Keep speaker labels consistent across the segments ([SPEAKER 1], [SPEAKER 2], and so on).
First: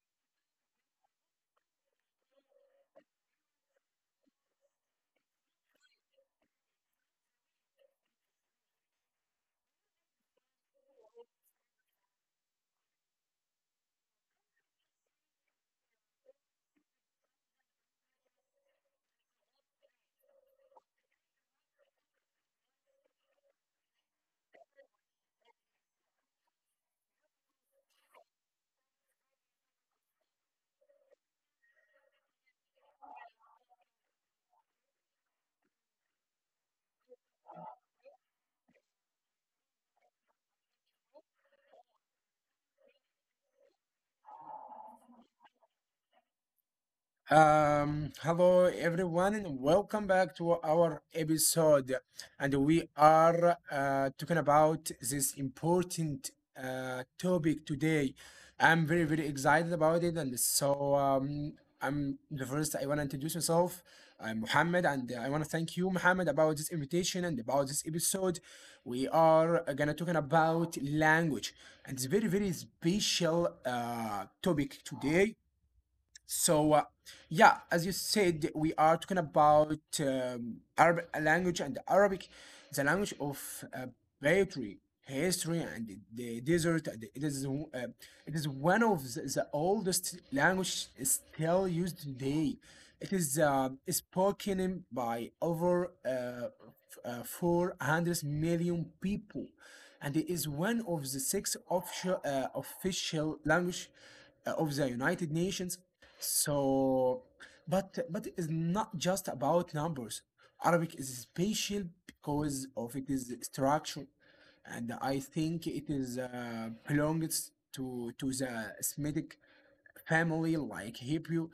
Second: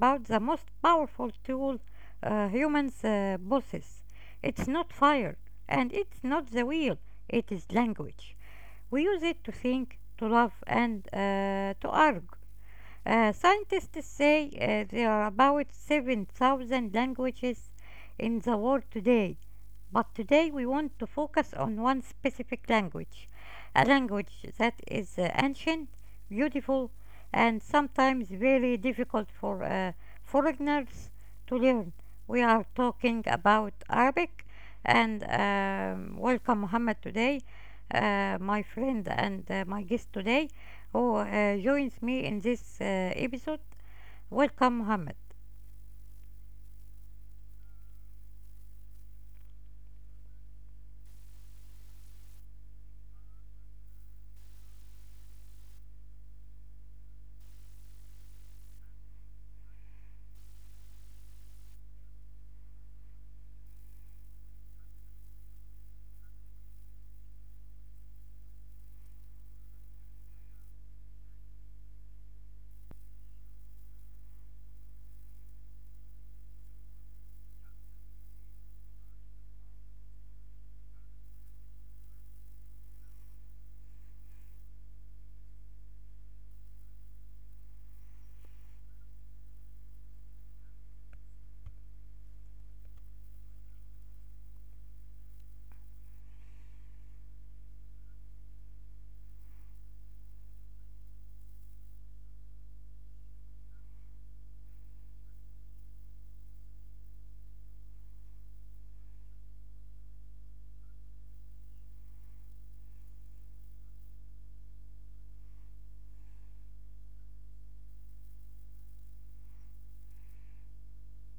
[SPEAKER 1] about the most powerful tool humans possess. It's not fire, and it's not the wheel, it is language. We use it to think, to love, and to argue. Scientists say there are about 7,000 languages in the world today, but today we want to focus on one specific language, a language that is ancient, beautiful, and sometimes very difficult for foreigners to learn. We are talking about Arabic, and welcome Muhammad today, my friend and my guest today who joins me in this episode. Welcome, Mohammed.
[SPEAKER 2] Hello everyone, and welcome back to our episode. And we are talking about this important topic today. I'm very, very excited about it. And so, I'm the first, I want to introduce myself. I'm Mohammed, and I want to thank you, Mohammed, about this invitation and about this episode. We are gonna talking about language, and it's very, very special topic today so, uh, yeah, as you said, we are talking about Arab language and Arabic, the language of poetry, history, and the desert. And uh, it is one of the oldest language still used today. It is spoken by over 400 million people, and it is one of the six official language of the United Nations. So, but it's not just about numbers. Arabic is special because of its structure, and I think it is belongs to the Semitic family like Hebrew.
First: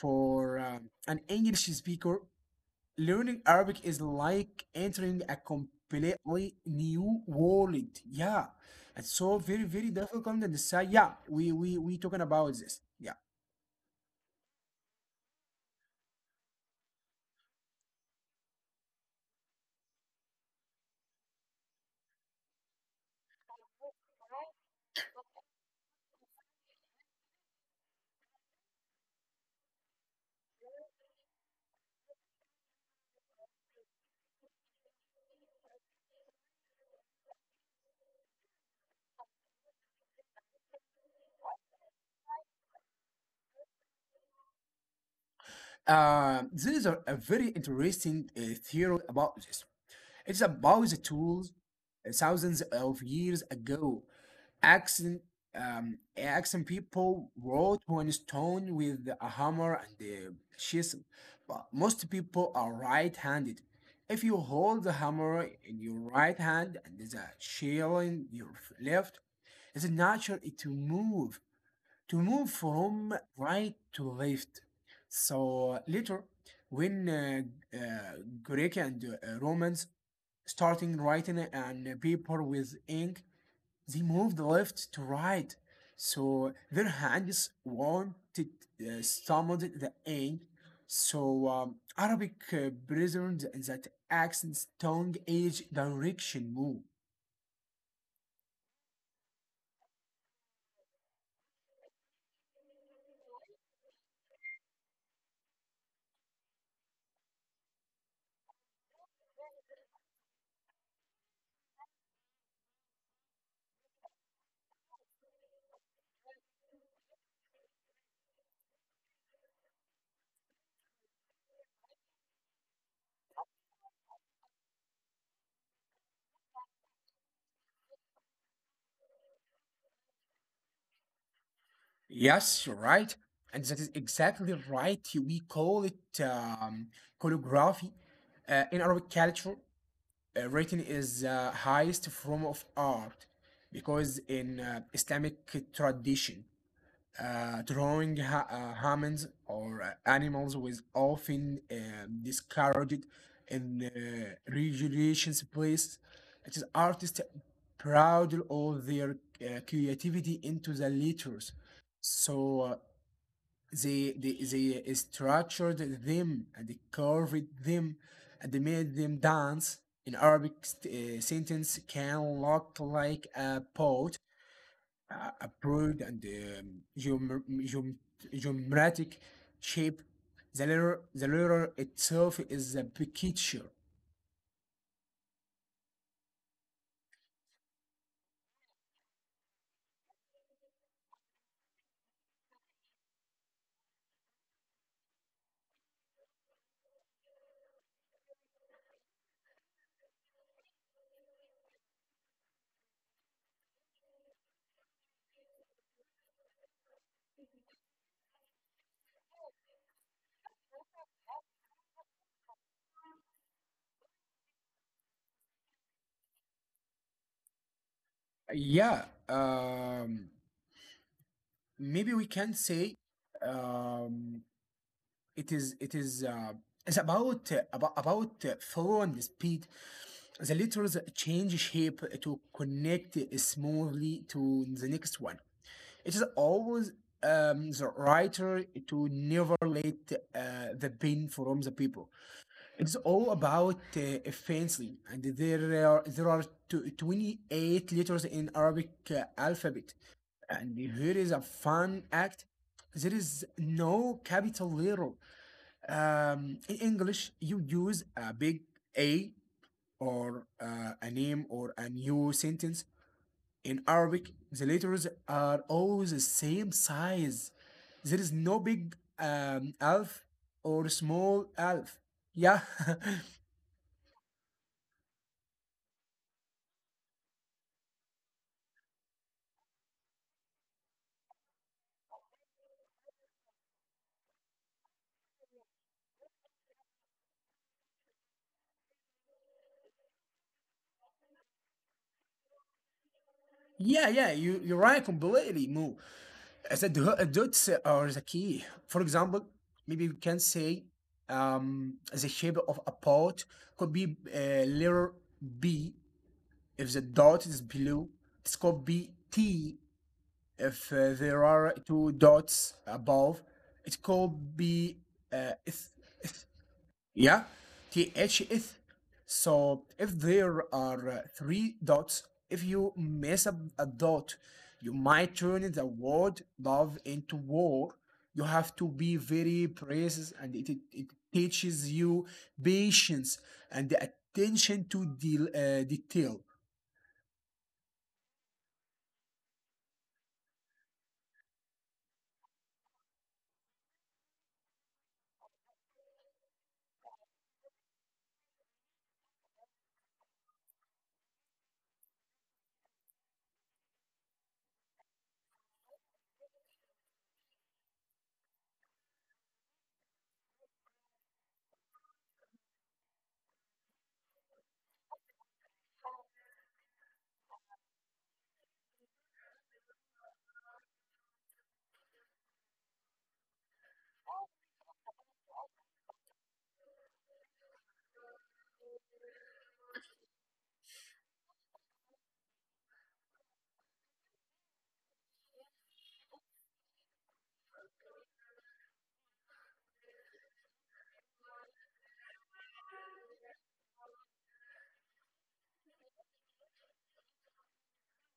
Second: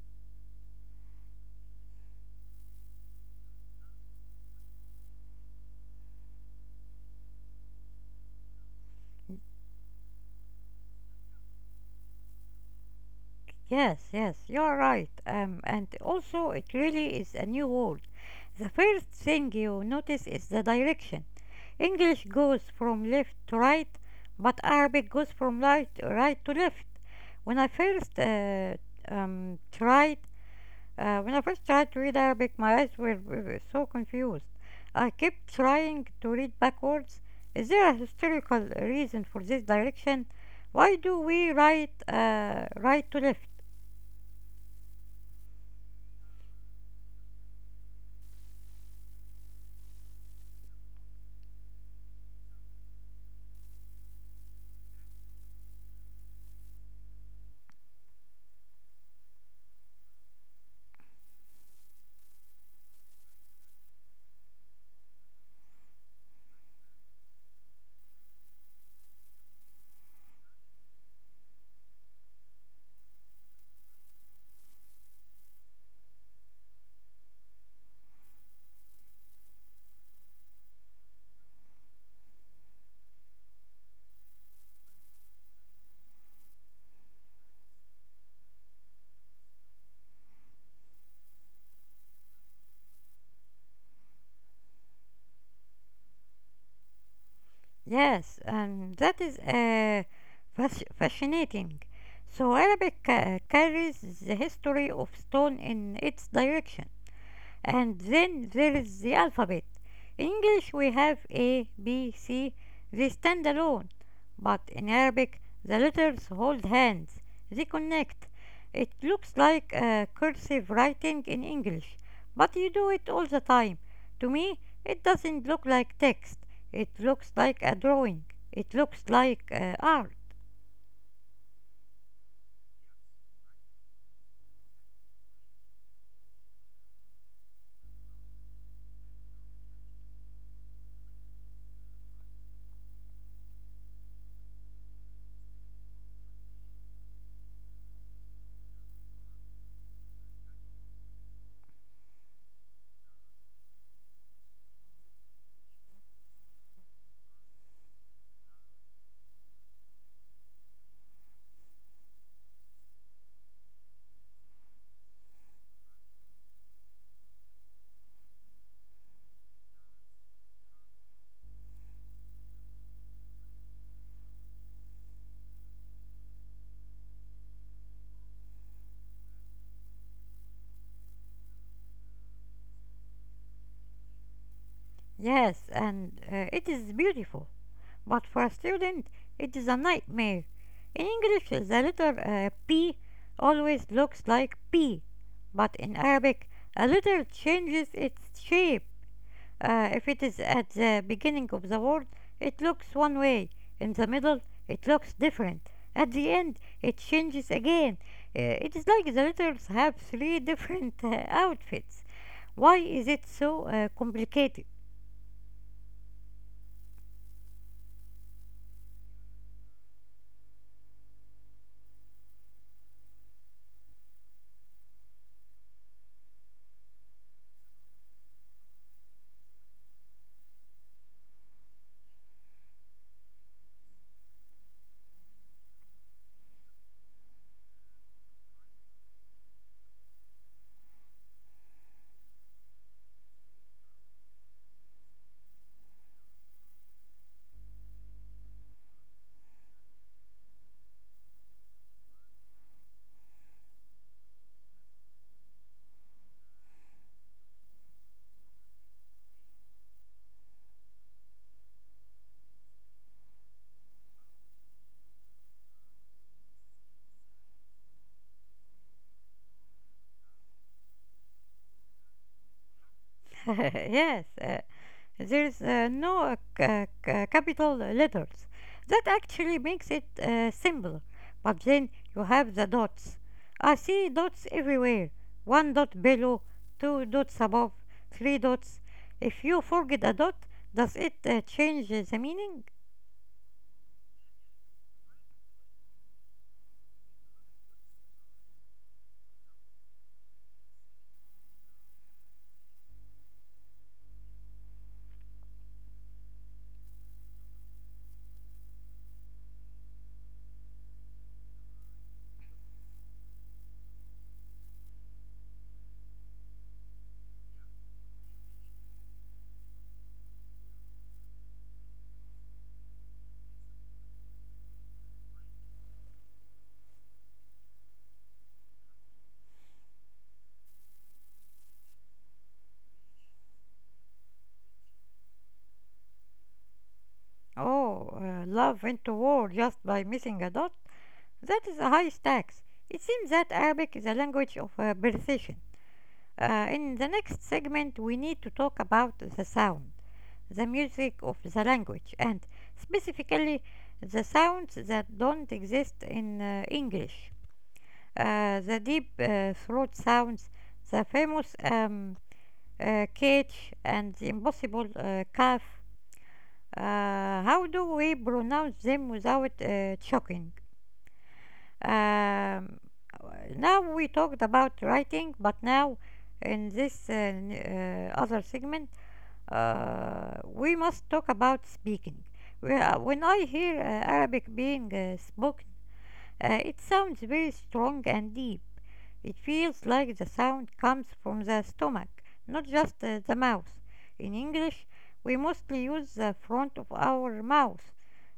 [SPEAKER 2] For an English speaker, learning Arabic is like entering a completely new world. Yeah. It's so very, very difficult and so yeah, we talking about this. Yeah.
[SPEAKER 1] Yes, yes, you are right. And also, it really is a new world. The first thing you notice is the direction. English goes from left to right, but Arabic goes from right to left. When I first tried when I first tried to read Arabic, my eyes were so confused. I kept trying to read backwards. Is there a historical reason for this direction? Why do we write right to left?
[SPEAKER 2] There is a very interesting theory about this. It's about the tools thousands of years ago. Accent accent people wrote on stone with a hammer and a chisel, but most people are right-handed. If you hold the hammer in your right hand and the chisel in your left, it's natural to move from right to left. So later, when uh, Greek and Romans starting writing and paper with ink, they moved left to right, so their hands weren't stumbled the A. So Arabic preserved that accent's tongue age direction move.
[SPEAKER 1] Yes, and that is fascinating. So Arabic carries the history of stone in its direction. And then there is the alphabet. In English we have A, B, C, they stand alone. But in Arabic the letters hold hands, they connect. It looks like cursive writing in English, but you do it all the time. To me, it doesn't look like text, it looks like a drawing, it looks like art.
[SPEAKER 2] Yes, you're right. And that is exactly right. We call it calligraphy. In Arabic culture, writing is the highest form of art because in Islamic tradition, drawing humans or animals was often discarded in regeneration's place. It is artists proud all their creativity into the letters. So they, they, they structured them and they carved them and they made them dance. An Arabic sentence can look like a boat a broad and geometric shape. The letter itself is a picture.
[SPEAKER 1] Yes, and it is beautiful. But for a student, it is a nightmare. In English, the letter P always looks like P, but in Arabic, a letter changes its shape. If it is at the beginning of the word, it looks one way. In the middle, it looks different. At the end, it changes again. It is like the letters have three different outfits. Why is it so complicated?
[SPEAKER 2] Yeah, um, Maybe we can say um, it is. It is. It's about flow and speed. The letters change shape to connect smoothly to the next one. It is always the writer to never let the pain from the people. It's all about fancy, and there are 28 letters in Arabic alphabet, and here is a fun act. There is no capital letter. In English, you use a big A or a name or a new sentence. In Arabic, the letters are all the same size. There is no big alf or small alf. Yeah,
[SPEAKER 1] yes, There's no ca- ca- capital letters. That actually makes it simpler. But then you have the dots. I see dots everywhere. One dot below, two dots above, three dots. If you forget a dot, does it change the meaning?
[SPEAKER 2] yeah, yeah. You you're right completely, Mo. As The dots are the key. For example, maybe we can say the shape of a pot could be letter B if the dot is blue. It's called B T. If there are two dots above, it could be uh, th- th- yeah, THS. So if there are three dots, if you mess up a dot, you might turn the word love into war. You have to be very precise, and it teaches you patience and attention to detail.
[SPEAKER 1] Oh, love into war just by missing a dot? That is a high stakes. It seems that Arabic is a language of precision. In the next segment, we need to talk about the sound, the music of the language, and specifically the sounds that don't exist in English. The deep throat sounds, the famous catch, and the impossible cough. How do we pronounce them without choking? Um, Now we talked about writing, but now in this other segment, we must talk about speaking. When I hear Arabic being spoken, it sounds very strong and deep. It feels like the sound comes from the stomach, not just the mouth. In English, we mostly use the front of our mouth,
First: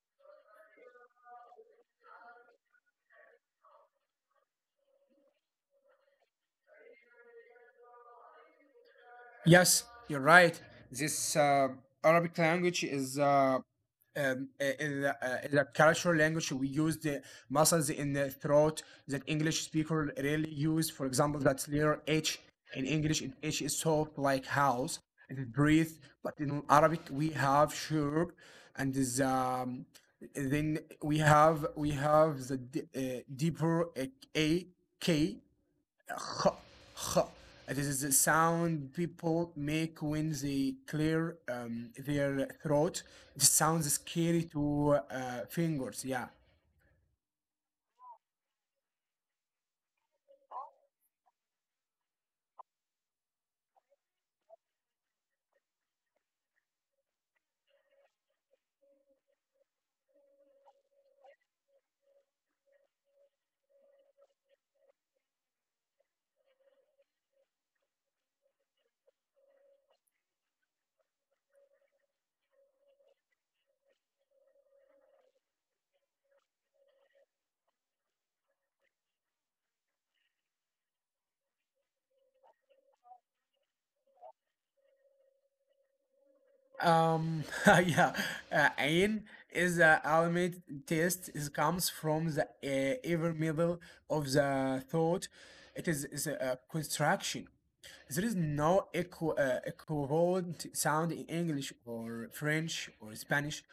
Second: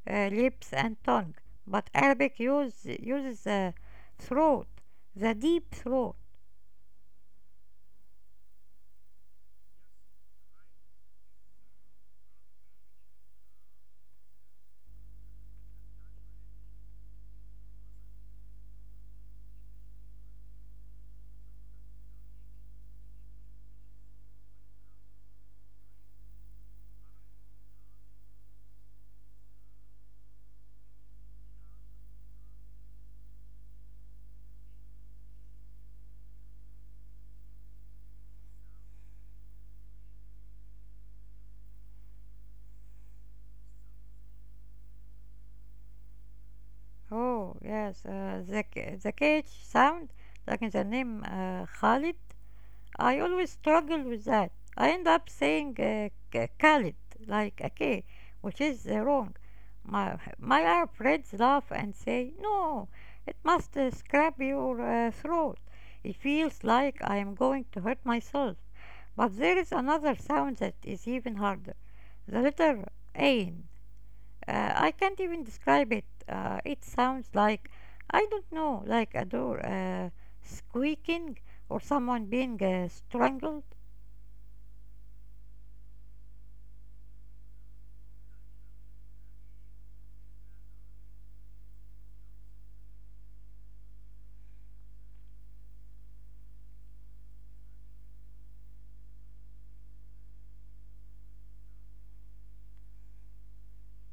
[SPEAKER 1] lips, and tongue, but uses the throat, the deep throat.
[SPEAKER 2] Yes, you're right. This Arabic language is is a cultural language. We use the muscles in the throat that English speaker rarely use. For example, that letter H in English, H is soft like house. It is breathe, but in Arabic we have shurb, and is then we have the deeper A K. It is the sound people make when they clear their throat. It sounds scary to fingers. Yeah.
[SPEAKER 1] Oh, yes, the cage sound, like in the name Khalid. I always struggle with that. I end up saying Khalid, like a K, which is wrong. My Arab friends laugh and say, "No, it must scrap your throat." It feels like I am going to hurt myself. But there is another sound that is even harder, the letter Ain. I can't even describe it. It sounds like, I don't know, like a door squeaking or someone being strangled.
[SPEAKER 2] Yeah, ayn is the ultimate test. It comes from the ever middle of the thought. Is a construction. There is no equivalent sound in English or French or Spanish.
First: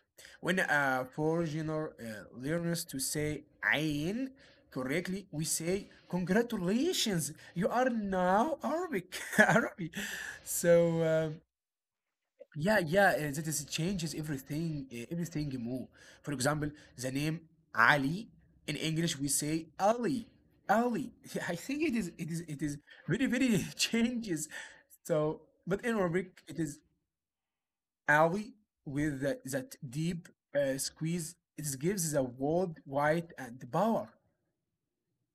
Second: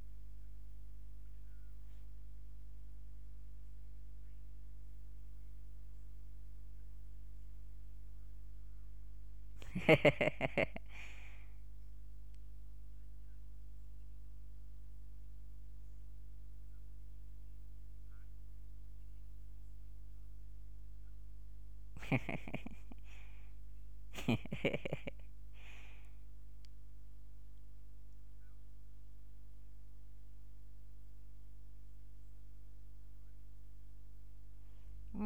[SPEAKER 2] When a foreigner learns to say "ain" correctly, we say, Congratulations, you are now Arabic. Arabic. So, um, yeah, that is, it changes everything, everything more. For example, the name Ali in English we say Ali, Ali. I think it is very, very changes. So, but in Arabic it is Ali with that deep squeeze. It gives the word white and power.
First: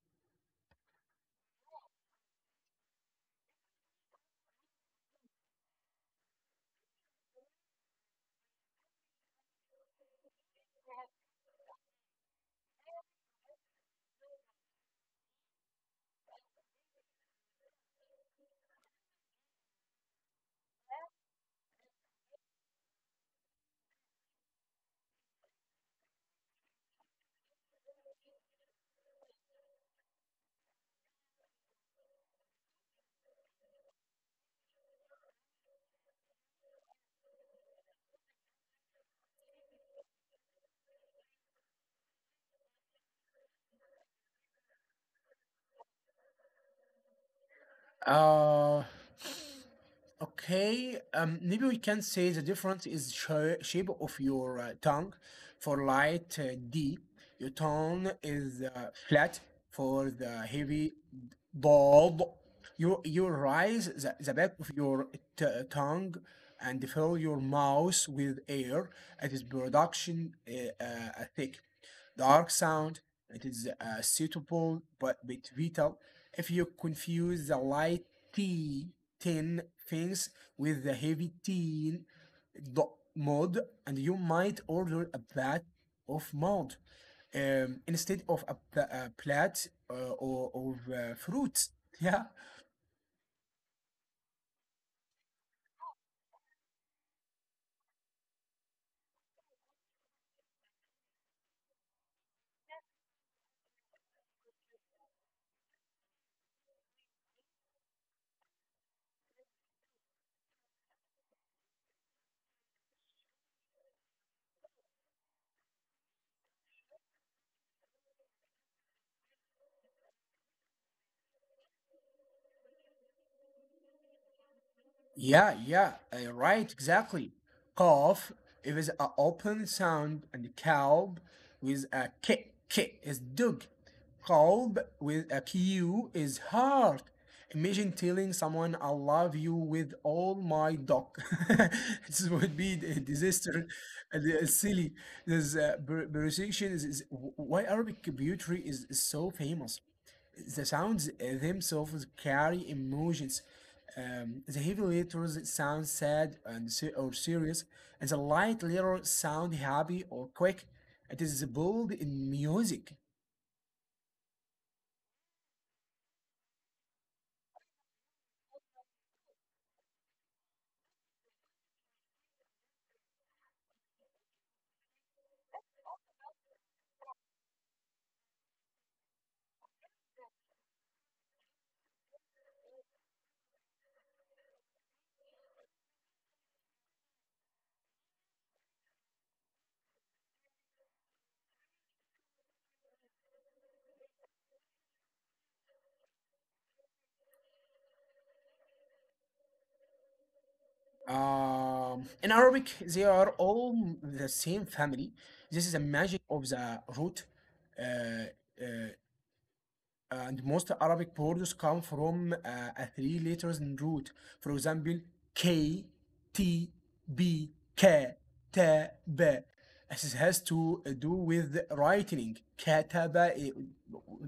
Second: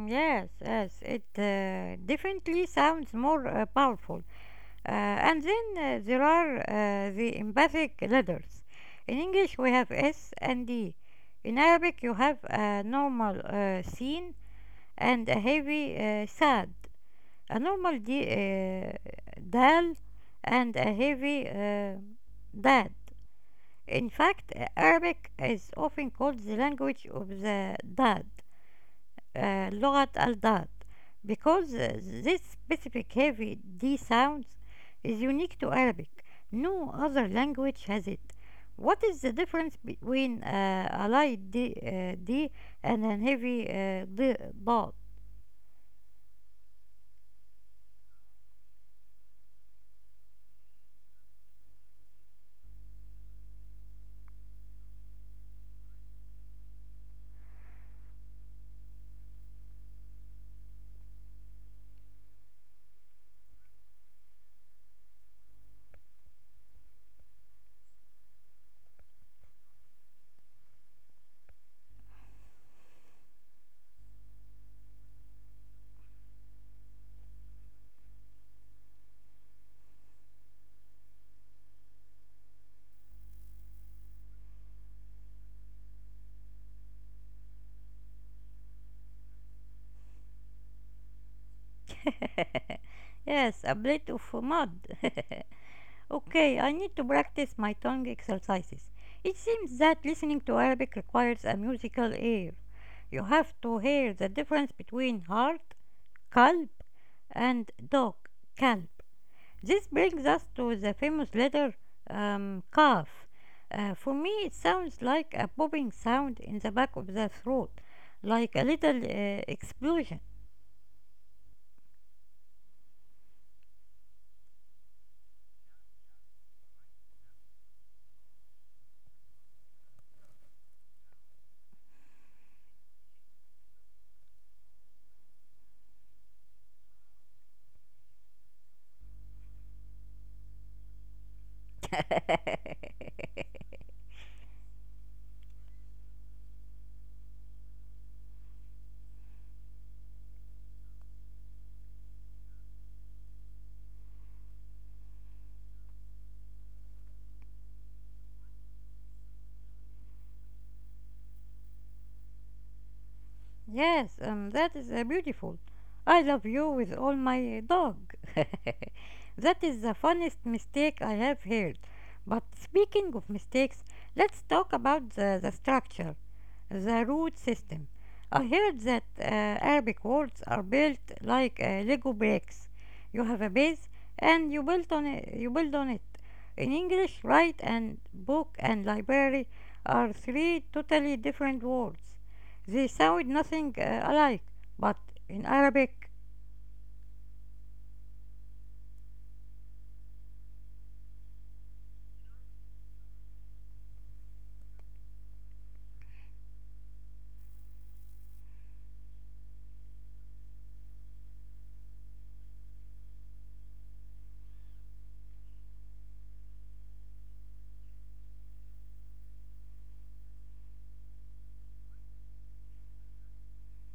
[SPEAKER 1] Yes, yes, it definitely sounds more powerful. And then there are the emphatic letters. In English, we have S and D. In Arabic, you have a normal sin and a heavy sad. A normal D, dal and a heavy dad. In fact, Arabic is often called the language of the dad, لغة الداد, because this specific heavy D sound is unique to Arabic. No other language has it. What is the difference between a light D and a heavy D, dot?
[SPEAKER 2] Uh, Okay, maybe we can say the difference is shape of your tongue. For light D, your tone is flat. For the heavy bulb, you rise the back of your tongue and fill your mouth with air. It is production thick dark sound. It is suitable but bit vital. If you confuse the light T 10 things with the heavy teen dot mod, and you might order a bat of mod instead of a plat or fruits. Yeah,
[SPEAKER 1] yes, a plate of mud. Okay, I need to practice my tongue exercises. It seems that listening to Arabic requires a musical ear. You have to hear the difference between heart, kalb, and dog, kalb. This brings us to the famous letter kaf. For me, it sounds like a popping sound in the back of the throat, like a little explosion.
[SPEAKER 2] yeah, yeah, right, exactly. Cough it is an open sound, and calb with a k. K is dog. Qalb with a q is heart. Imagine telling someone I love you with all my dog. This would be a disaster. Silly. This pronunciation is why Arabic poetry is so famous. The sounds themselves carry emotions. The heavy letters sound sad and se- or serious, and the light letters sound happy or quick. It is bold in music.
[SPEAKER 1] Yes, that is beautiful. I love you with all my dog. That is the funniest mistake I have heard. But speaking of mistakes, let's talk about the structure, the root system. I heard that Arabic words are built like Lego bricks. You have a base and you build on it. In English, right and book and library are three totally different words. They sound nothing alike, but in Arabic.
[SPEAKER 2] In Arabic, they are all the same family. This is the magic of the root. Uh, uh, and most Arabic words come from a three letters in root. For example, K, T, B, K, T, B. This has to do with writing. Kataba, eh,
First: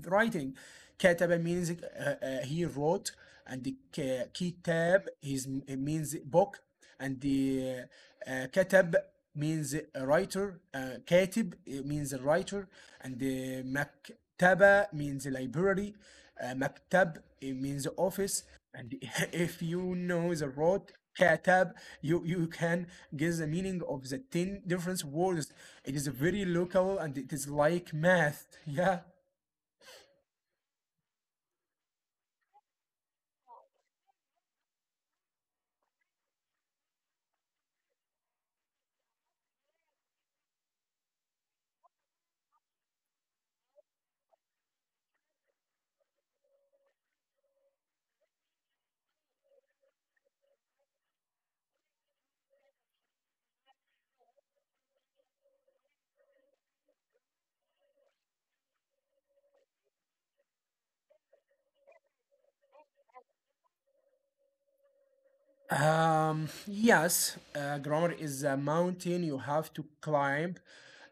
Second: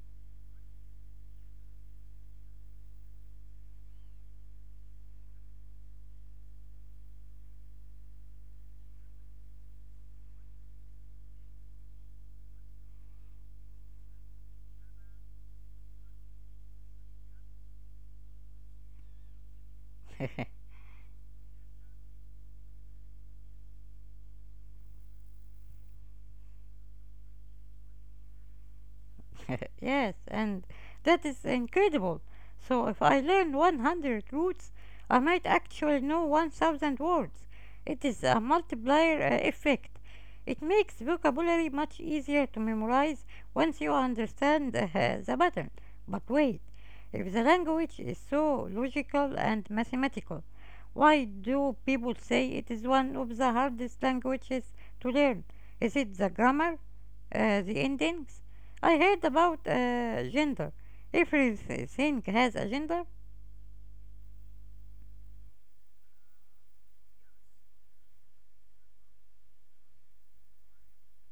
[SPEAKER 2] writing. Kataba means he wrote, and the kitab is means book, and the katab means a writer, katib eh, means a writer, and the مكتبة means library, maktab means office, and if you know the root katab, you can guess the meaning of the 10 different words. It is very local and it is like math. Yeah.
[SPEAKER 1] Yes, and that is incredible. So if I learn 100 roots, I might actually know 1,000 words. It is a multiplier effect. It makes vocabulary much easier to memorize once you understand the pattern. But wait, if the language is so logical and mathematical, why do people say it is one of the hardest languages to learn? Is it the grammar? The endings? I heard about gender. Everything has a gender.
[SPEAKER 2] Yes, grammar is a mountain you have to climb,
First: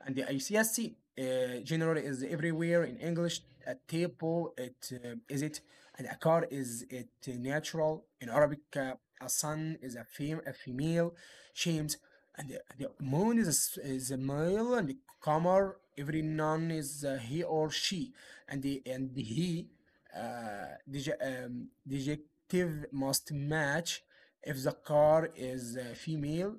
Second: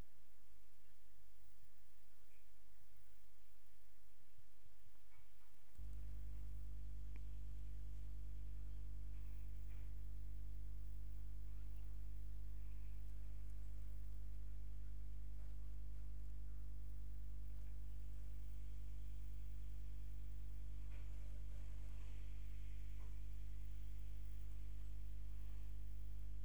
[SPEAKER 2] and the ICSC generally is everywhere in English. A table, it is it, and a car is it natural in Arabic. A son is a female, Shams, and the moon is is a male, and the qamar every noun is he or she, and the he, uh, dej- dejective must match. If the car is female,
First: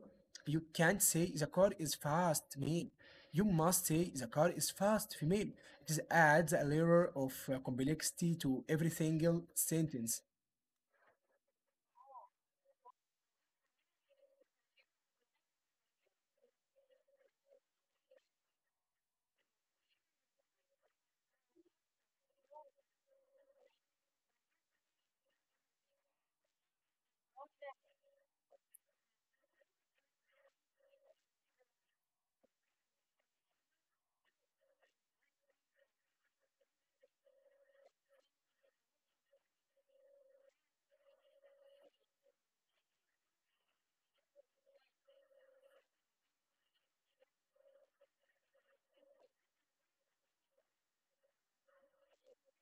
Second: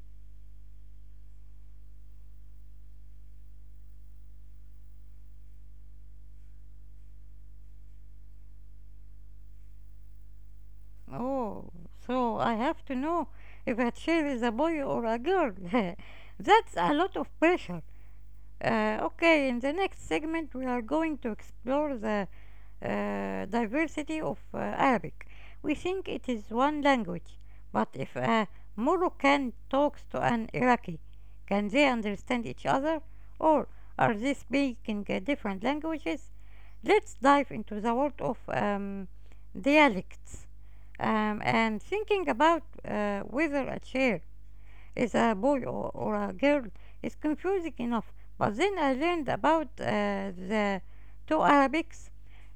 [SPEAKER 2] you can't say the car is fast male. You must say the car is fast female. It is adds a layer of complexity to every single sentence.
[SPEAKER 1] Oh, so I have to know if a chair is a boy or a girl. That's a lot of pressure. Okay, in the next segment, we are going to explore the diversity of Arabic. We think it is one language, but if a Moroccan talks to an Iraqi, can they understand each other? Or are they speaking different languages? Let's dive into the world of dialects, and thinking about whether a chair is a boy or a girl is confusing enough. But then I learned about the two Arabics.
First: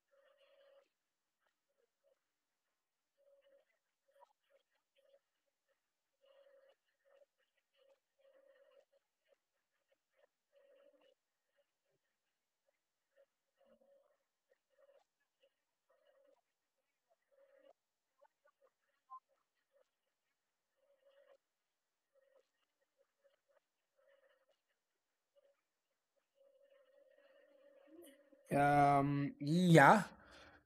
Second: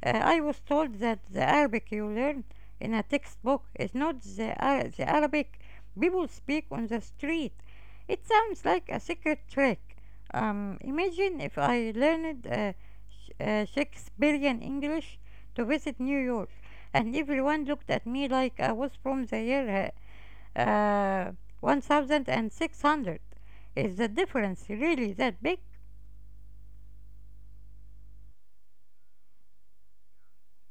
[SPEAKER 1] I was told that the Arabic you learn in a textbook is not the Arabic people speak on the street. It sounds like a secret trick. Imagine if I learned Shakespearean English to visit New York, and everyone looked at me like I was from the year uh, 1600. Is the difference really that big?
[SPEAKER 2] Yeah,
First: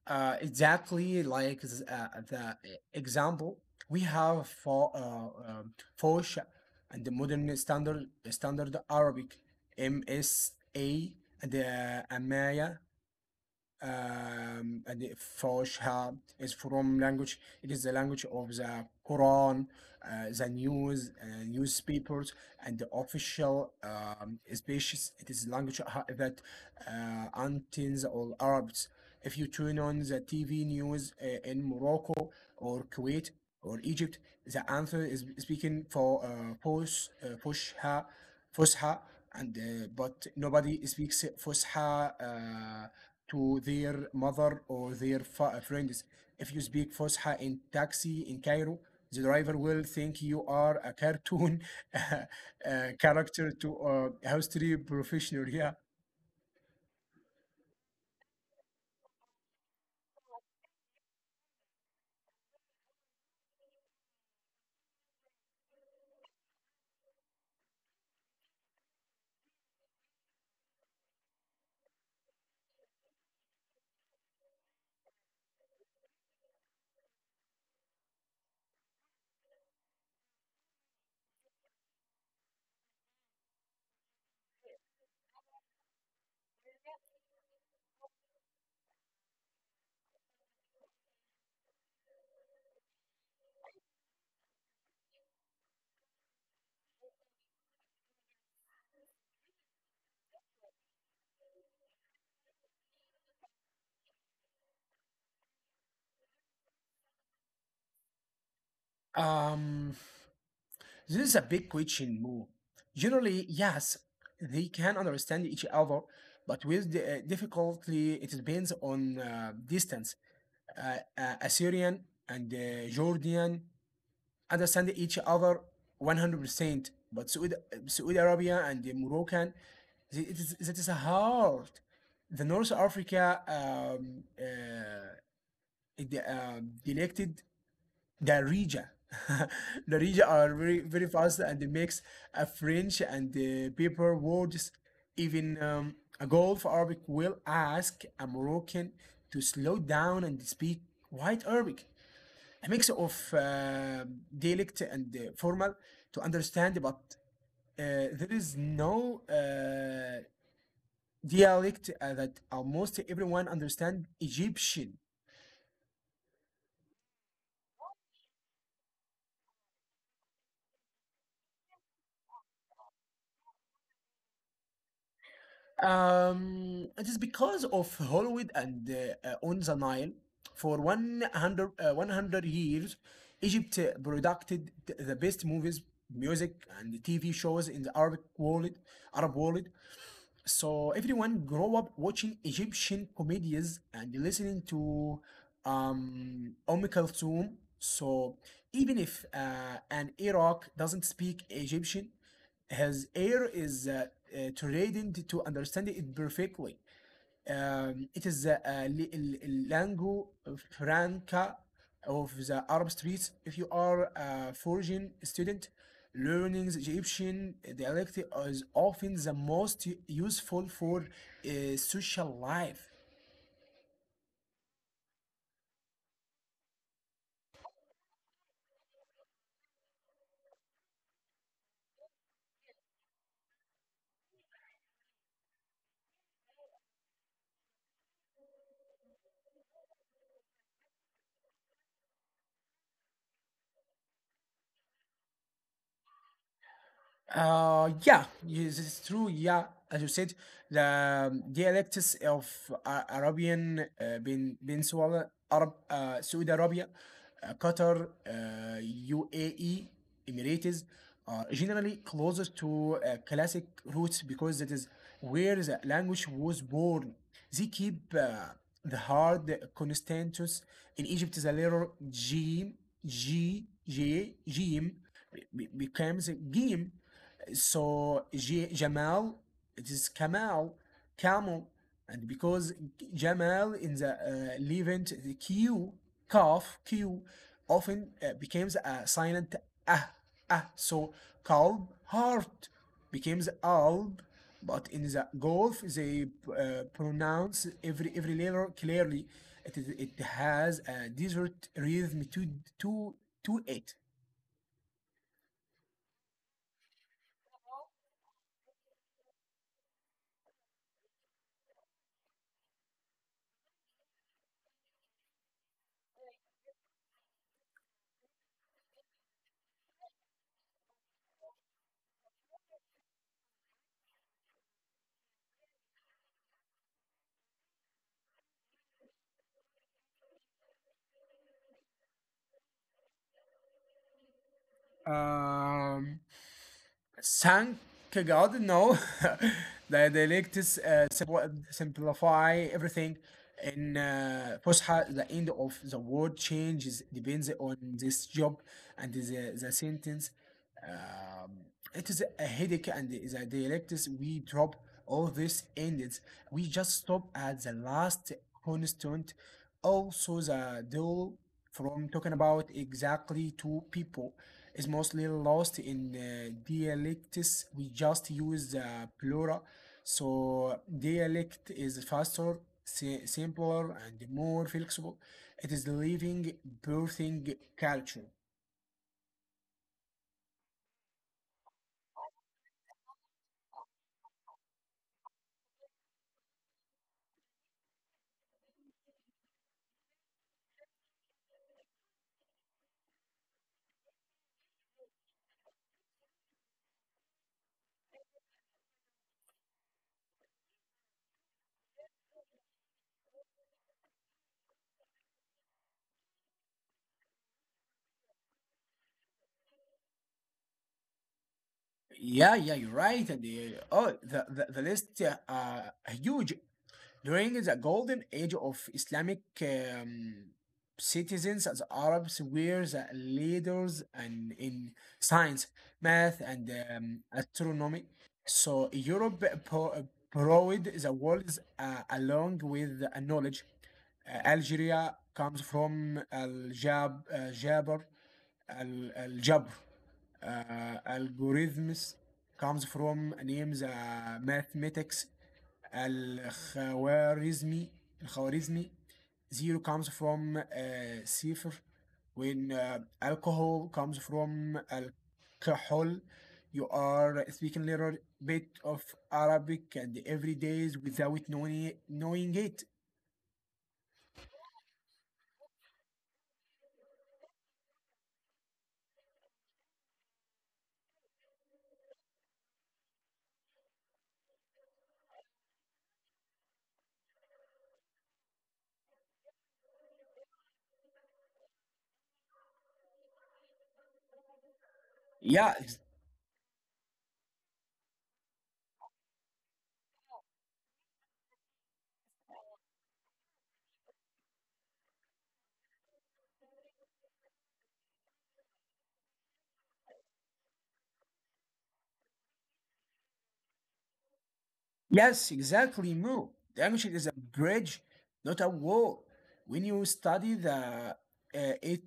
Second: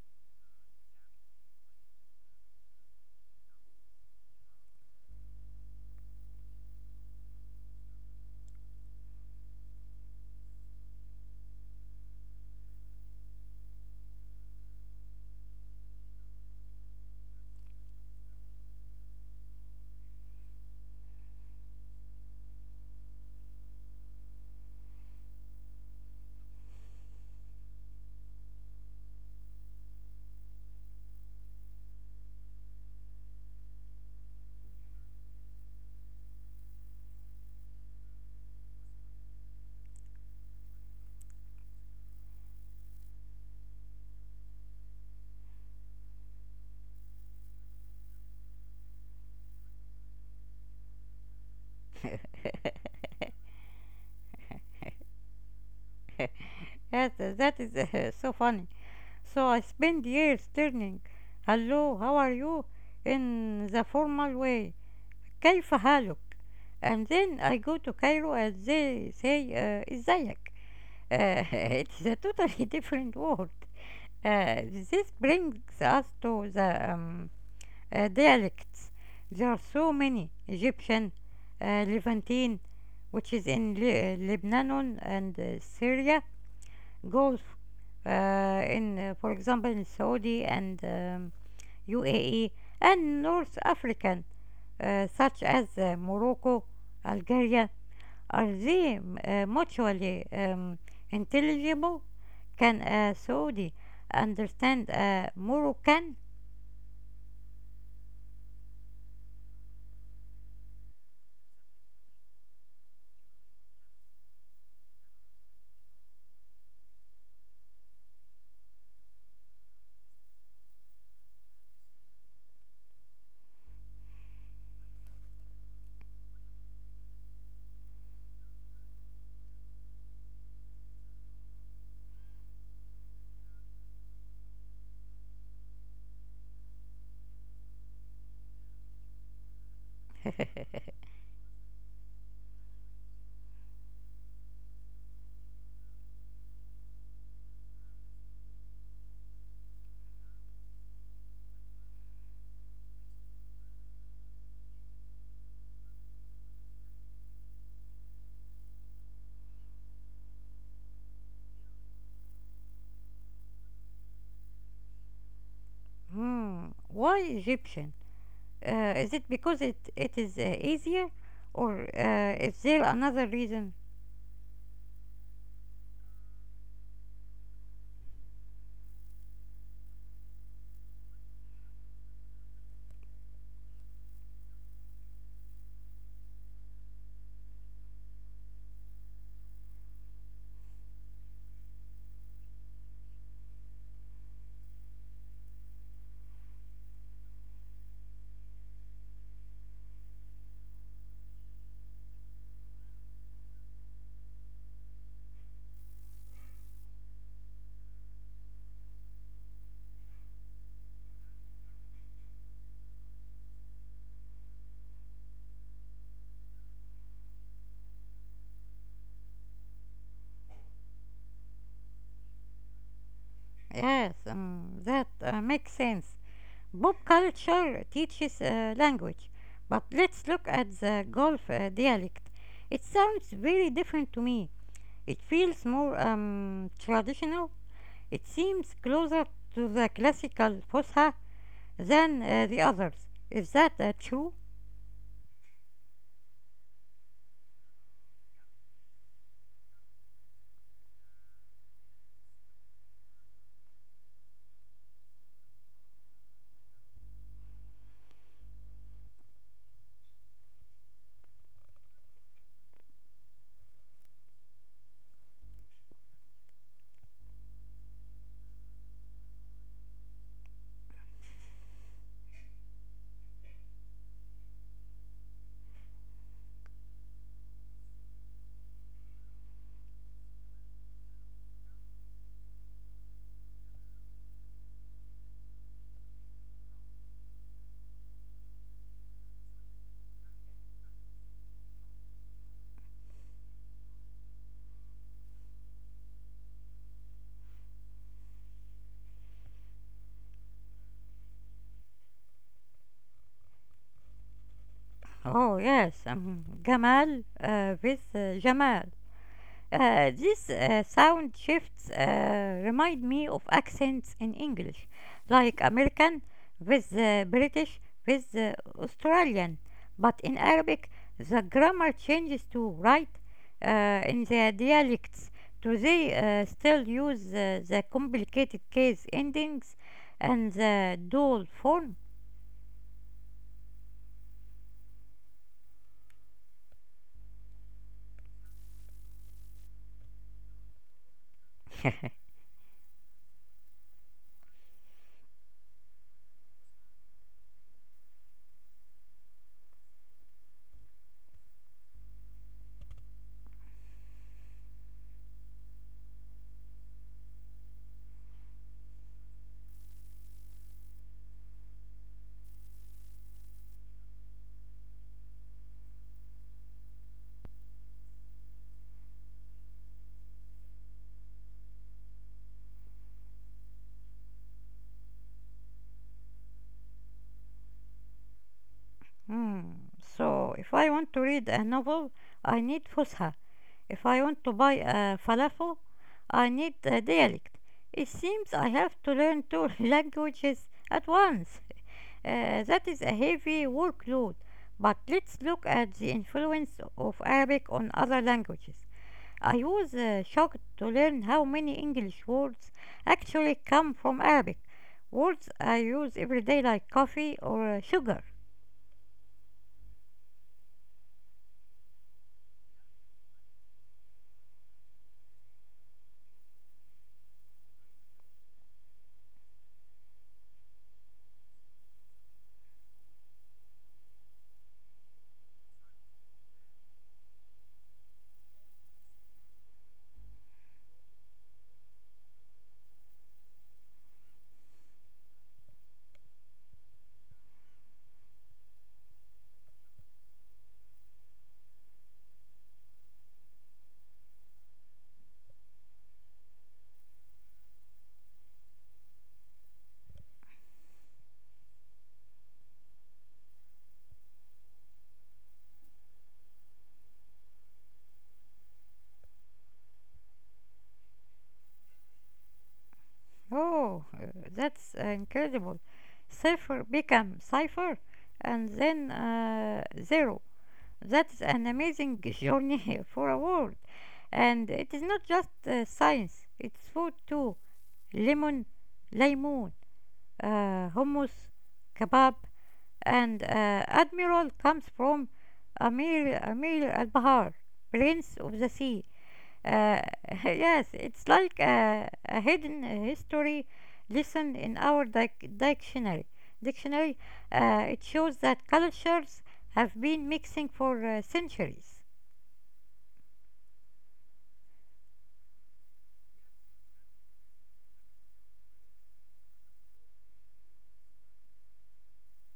[SPEAKER 2] exactly like the example we have for Fosh and the modern standard Arabic MSA and Amaya and the Fosha is from language. It is the language of the Quran, the news, newspapers, and the official species. It is language that Antins or Arabs. If you turn on the TV news in Morocco or Kuwait or Egypt, the answer is speaking for Fosha, and but nobody speaks Fosha. To their mother or their friends. If you speak Fusha in taxi in Cairo, the driver will think you are a cartoon uh, character to a history professional. Yeah.
[SPEAKER 1] that is so funny. So I spend years turning hello, how are you in the formal way. كيف حالك? And then I go to Cairo and they say ازيك. It's a totally different word. Uh, this brings us to the dialects. There are so many Egyptian, Levantine, which is in Lebanon and Syria, Gulf, for example, in Saudi and UAE, and North African, such as Morocco, Algeria. Are they mutually intelligible? Can a Saudi understand a Moroccan?
[SPEAKER 2] Um, this is a big question, Mo. Generally, yes, they can understand each other, but with difficulty, it depends on distance. Assyrian and Jordanian understand each other 100%. Saudi Arabia and the Moroccan, that is hard. The North Africa elected the region. The region are very, very fast and they mix French and paper words. Even a Gulf Arabic will ask a Moroccan to slow down and speak white Arabic, a mix of dialect and formal to understand, but uh, there is no dialect that almost everyone understand Egyptian.
[SPEAKER 1] Hmm, why Egyptian? Is it because it is easier, or is there another reason?
[SPEAKER 2] It is because of Hollywood and on the Nile. For 100 years, Egypt produced the best movies, music, and TV shows in the Arabic world, Arab world. So everyone grow up watching Egyptian comedies and listening to Kulthum. So even if an Iraq doesn't speak Egyptian, his ear is trained to understand it perfectly. It is the lingua franca of the Arab streets. If you are a foreign student, learning the Egyptian dialect is often the most useful for social life.
[SPEAKER 1] Yes, that makes sense. Pop culture teaches language, but let's look at the Gulf dialect. It sounds very different to me. It feels more traditional. It seems closer to the classical Fusha than the others. Is that true?
[SPEAKER 2] Yeah, yes, it's true. Yeah, as you said, the dialects of Arabian Peninsula, Arab, Saudi Arabia, Qatar, UAE, Emirates are generally closer to classic roots because that is where the language was born. They keep the hard consonants. In Egypt, the letter G, G, J, G becomes a game so Jamal, it is Kamal, Camel, and because Jamal in the Levant, the Q, calf, Q, often becomes a silent ah, ah. So Kalb, heart, becomes Alb, but in the Gulf they pronounce every letter clearly. It has a desert rhythm to to it.
[SPEAKER 1] Oh yes, Gamal with Jamal. These sound shifts remind me of accents in English, like American with British with Australian. But in Arabic, the grammar changes to right in the dialects. Do they still use the complicated case endings and the dual form?
[SPEAKER 2] Um, Thank God, no. The Dialectics simplify everything. In Fusha, the end of the word changes depends on this job and the sentence. Um, it is a headache, and the dialectics we drop all these endings. We just stop at the last constant. Also, the dual from talking about exactly two people is mostly lost in dialects. We just use plural. So dialect is faster, simpler, and more flexible. It is the living, birthing culture.
[SPEAKER 1] Hmm, so, if I want to read a novel, I need Fusha. If I want to buy a falafel, I need a dialect. It seems I have to learn two languages at once. That is a heavy workload. But let's look at the influence of Arabic on other languages. I was shocked to learn how many English words actually come from Arabic. Words I use every day, like coffee or sugar.
[SPEAKER 2] Yeah, yeah, you're right. And oh, the list huge. During the Golden Age of Islamic citizens, the Arabs were the leaders and in science, math, and astronomy. So Europe provided the world along with the knowledge. Algeria comes from Jabr, Al-Jabr. Algorithms comes from names mathematics. الخوارزمي الخوارزمي zero comes from صفر when alcohol comes from alcohol you are speaking a little bit of Arabic and every day is without knowing it.
[SPEAKER 1] Oh, that's incredible. Cipher become cipher and then zero. That's an amazing journey for a world. And it is not just science, it's food too. Lemon, lemon, hummus, kebab, and admiral comes from
[SPEAKER 2] Yeah,
[SPEAKER 1] Amir, Amir al Bahar, prince of the sea. Uh, yes, it's like a hidden history lesson in our dictionary. Dictionary, it shows that cultures have been mixing for centuries.
[SPEAKER 2] yes, exactly, Mo. Language is a bridge, not a wall. When you study the it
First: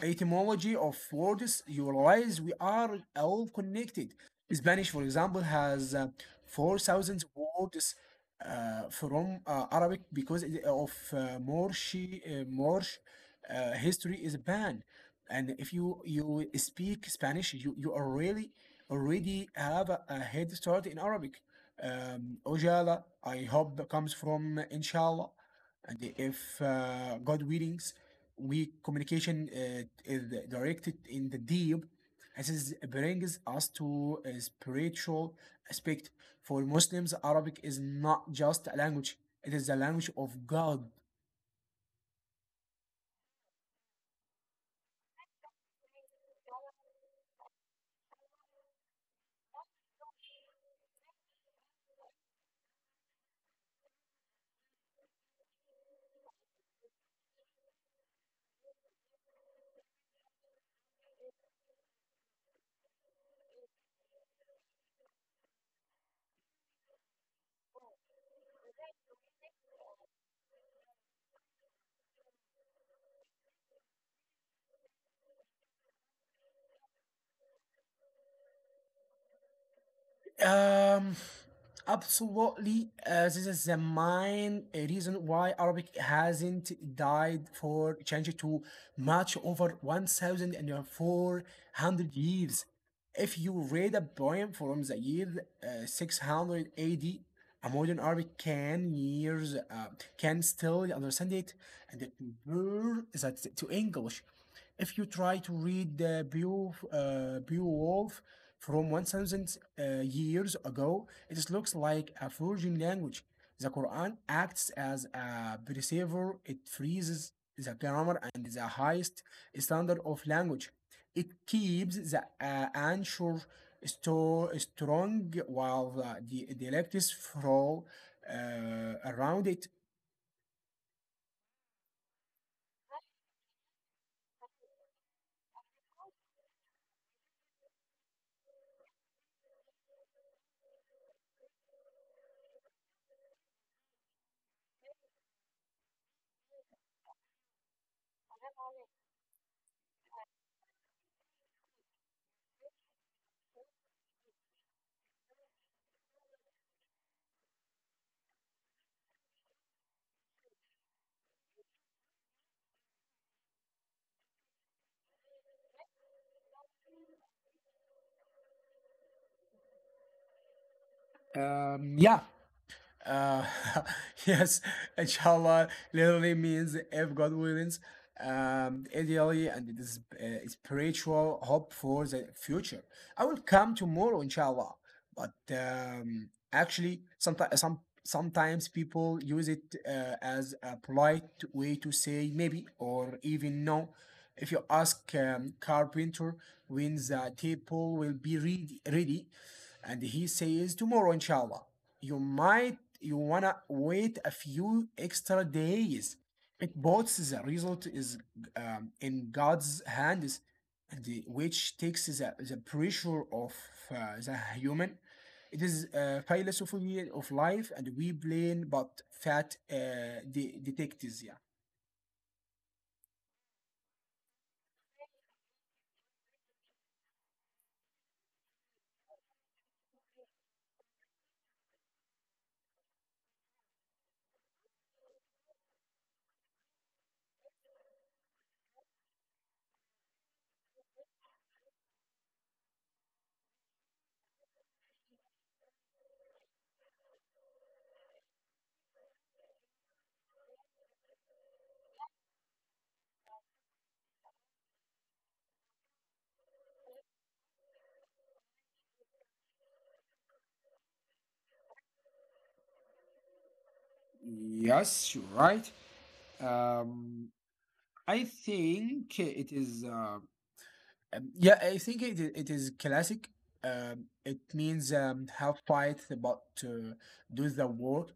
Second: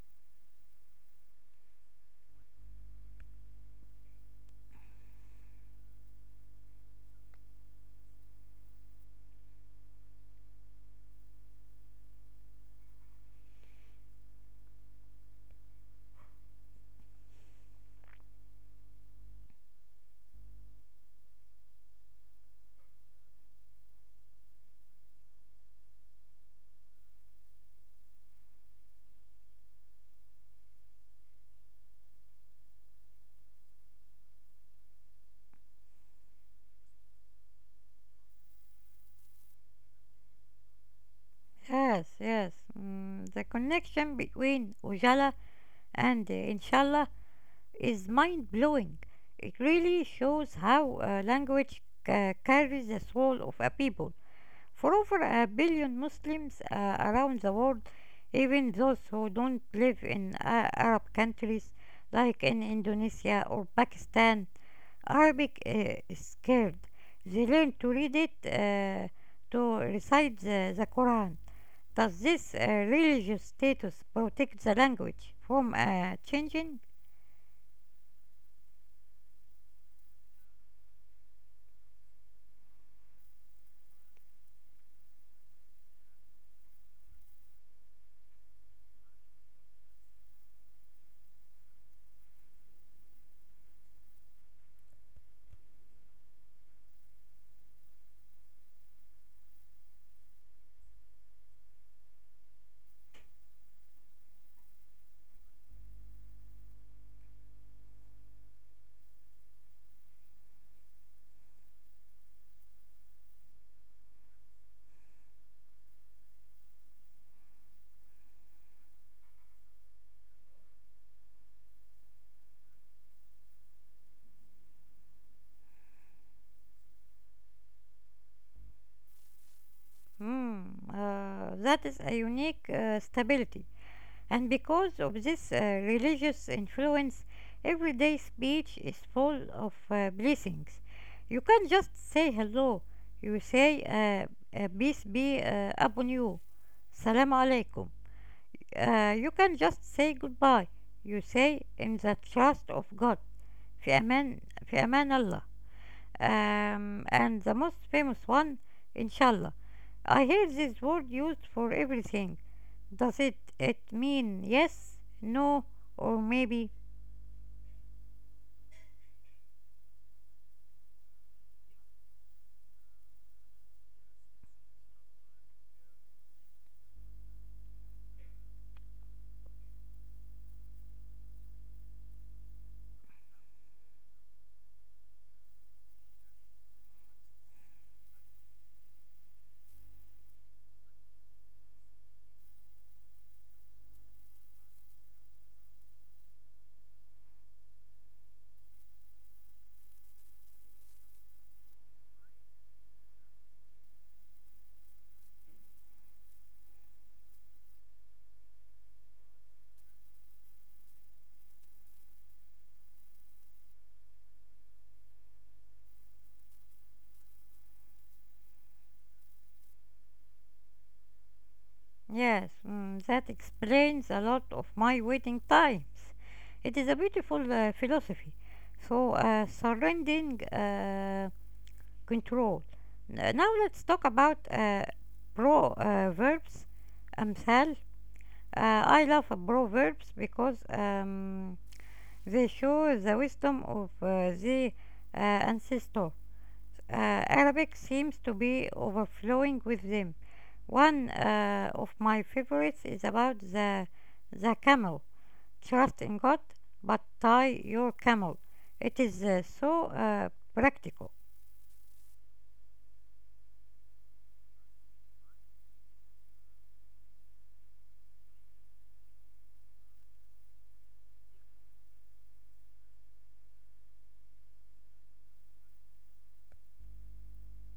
[SPEAKER 2] etymology of words, you realize we are all connected. Spanish, for example, has 4,000 words from Arabic because of Moorish, Moorish history is banned. And if you speak Spanish, you are really already have a head start in Arabic. Ojala, I hope, comes from inshallah. And if God willing, we communication is directed in the deep this is, brings us to a spiritual aspect for muslims arabic is not just a language it is the language of god
[SPEAKER 1] Yes, yes. Mm, the connection between Ujala and Inshallah is mind blowing. It really shows how language carries the soul of a people. For over a billion Muslims around the world, even those who don't live in Arab countries like in Indonesia or Pakistan, Arabic is scared. They learn to read it, to recite the Quran. Does this religious status protect the language from changing?
[SPEAKER 2] Um, absolutely. This is the main reason why Arabic hasn't died for change to much over 1,400 years. If you read a poem from the year 600 AD, a D, a modern Arabic can years can still understand it and compare that to English. If you try to read Beowulf from 1000 years ago, it looks like a forging language. The Quran acts as a preserver, it freezes the grammar and the highest standard of language. It keeps the answer strong while the dialects flow around it.
[SPEAKER 1] Hmm, that is a unique stability. And because of this religious influence, everyday speech is full of blessings. You can't just say hello, you say peace be upon you, salam alaikum. You can just say goodbye, you say in the trust of God, في أمان, في أمان الله. And the most famous one, inshallah. I hear this word used for everything. Does it mean yes, no, or maybe?
[SPEAKER 2] Um, yeah, Uh, yes, inshallah literally means if God wills, ideally, and it is spiritual hope for the future. I will come tomorrow, inshallah. But actually, sometimes people use it as a polite way to say maybe or even no. If you ask carpenter when the table will be ready, and he says tomorrow, inshallah you might you wanna wait a few extra days. It both the result is in God's hands, and the, which takes the pressure of uh, the human. It is a philosophy of life, and we blame but fat detectives. Yeah.
[SPEAKER 1] Yes? Mm, that explains a lot of my waiting times. It is a beautiful philosophy. So surrendering control. Now let's talk about proverbs. Amthal. I love proverbs because they show the wisdom of the ancestor. Arabic seems to be overflowing with them. One of my favorites is about the camel. Trust in God, but tie your camel. It is so practical.
[SPEAKER 2] Yes, you're right. Um, I think it is. Yeah, I think it is classic. It means have fight, but do the work.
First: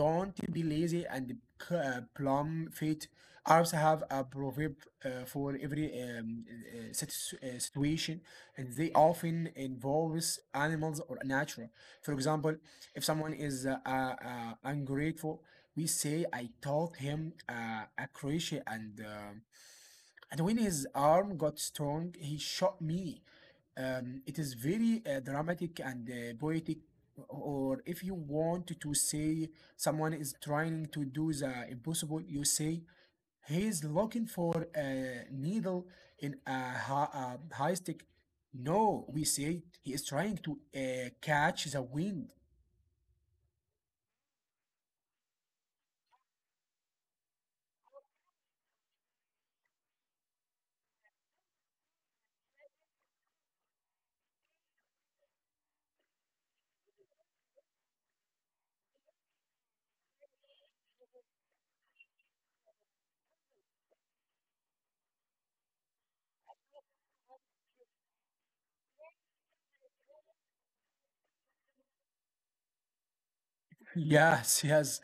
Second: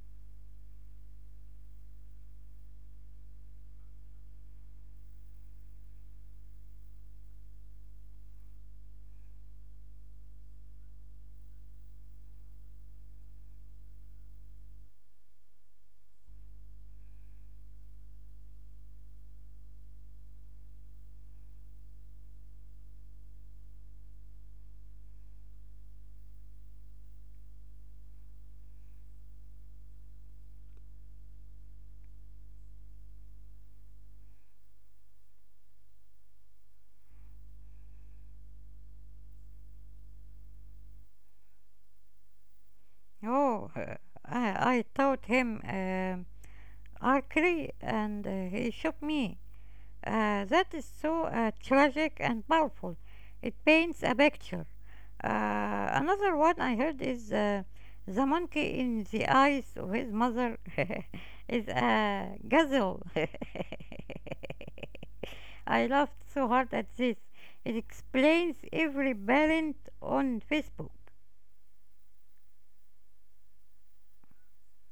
[SPEAKER 2] Don't be lazy and plumb fit. Arabs have a proverb for every situation, and they often involves animals or nature. For example, if someone is ungrateful, we say I taught him a crochet and when his arm got strong, he shot me. It is very dramatic and poetic, or if you want to say someone is trying to do the impossible, you say he's looking for a needle in a high stick. No, we say he is trying to catch the wind.
[SPEAKER 1] Oh, I taught him archery, and he shot me. That is so tragic and powerful. It paints a picture. Another one I heard is the monkey in the eyes of his mother is a gazelle. I laughed so hard at this. It explains every parent on Facebook.
[SPEAKER 2] Yes, yes.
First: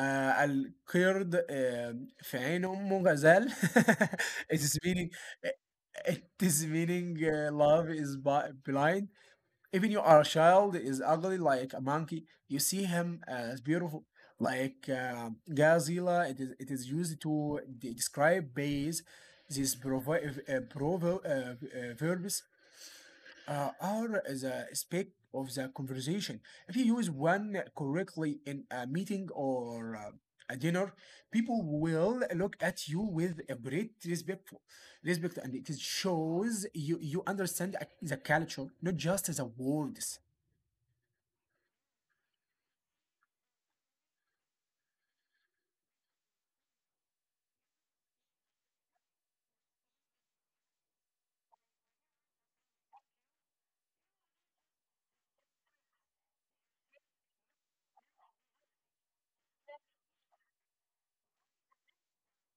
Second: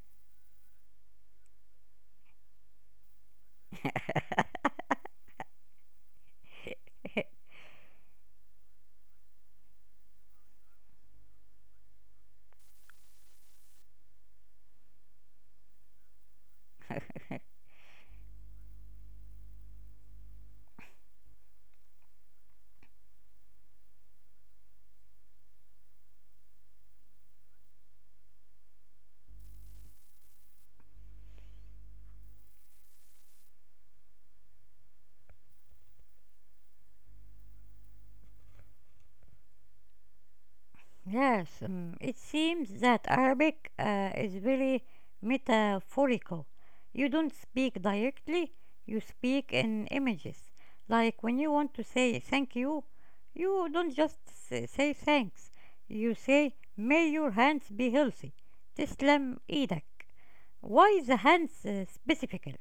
[SPEAKER 2] آآ القرد آمم في عين أمه غزال spelling آآ spelling love is bi blind even you are a child is ugly like a monkey you see him as beautiful like Godzilla it is used to describe base these provi provo verbs are the speak of the conversation. If you use one correctly in a meeting or a dinner, people will look at you with a great respect, and it shows you you understand the culture, not just the words.
[SPEAKER 1] Yes, it seems that Arabic is very metaphorical. You don't speak directly, you speak in images. Like when you want to say thank you, you don't just say thanks. You say, may your hands be healthy. Teslam idak. Why the hands specifically?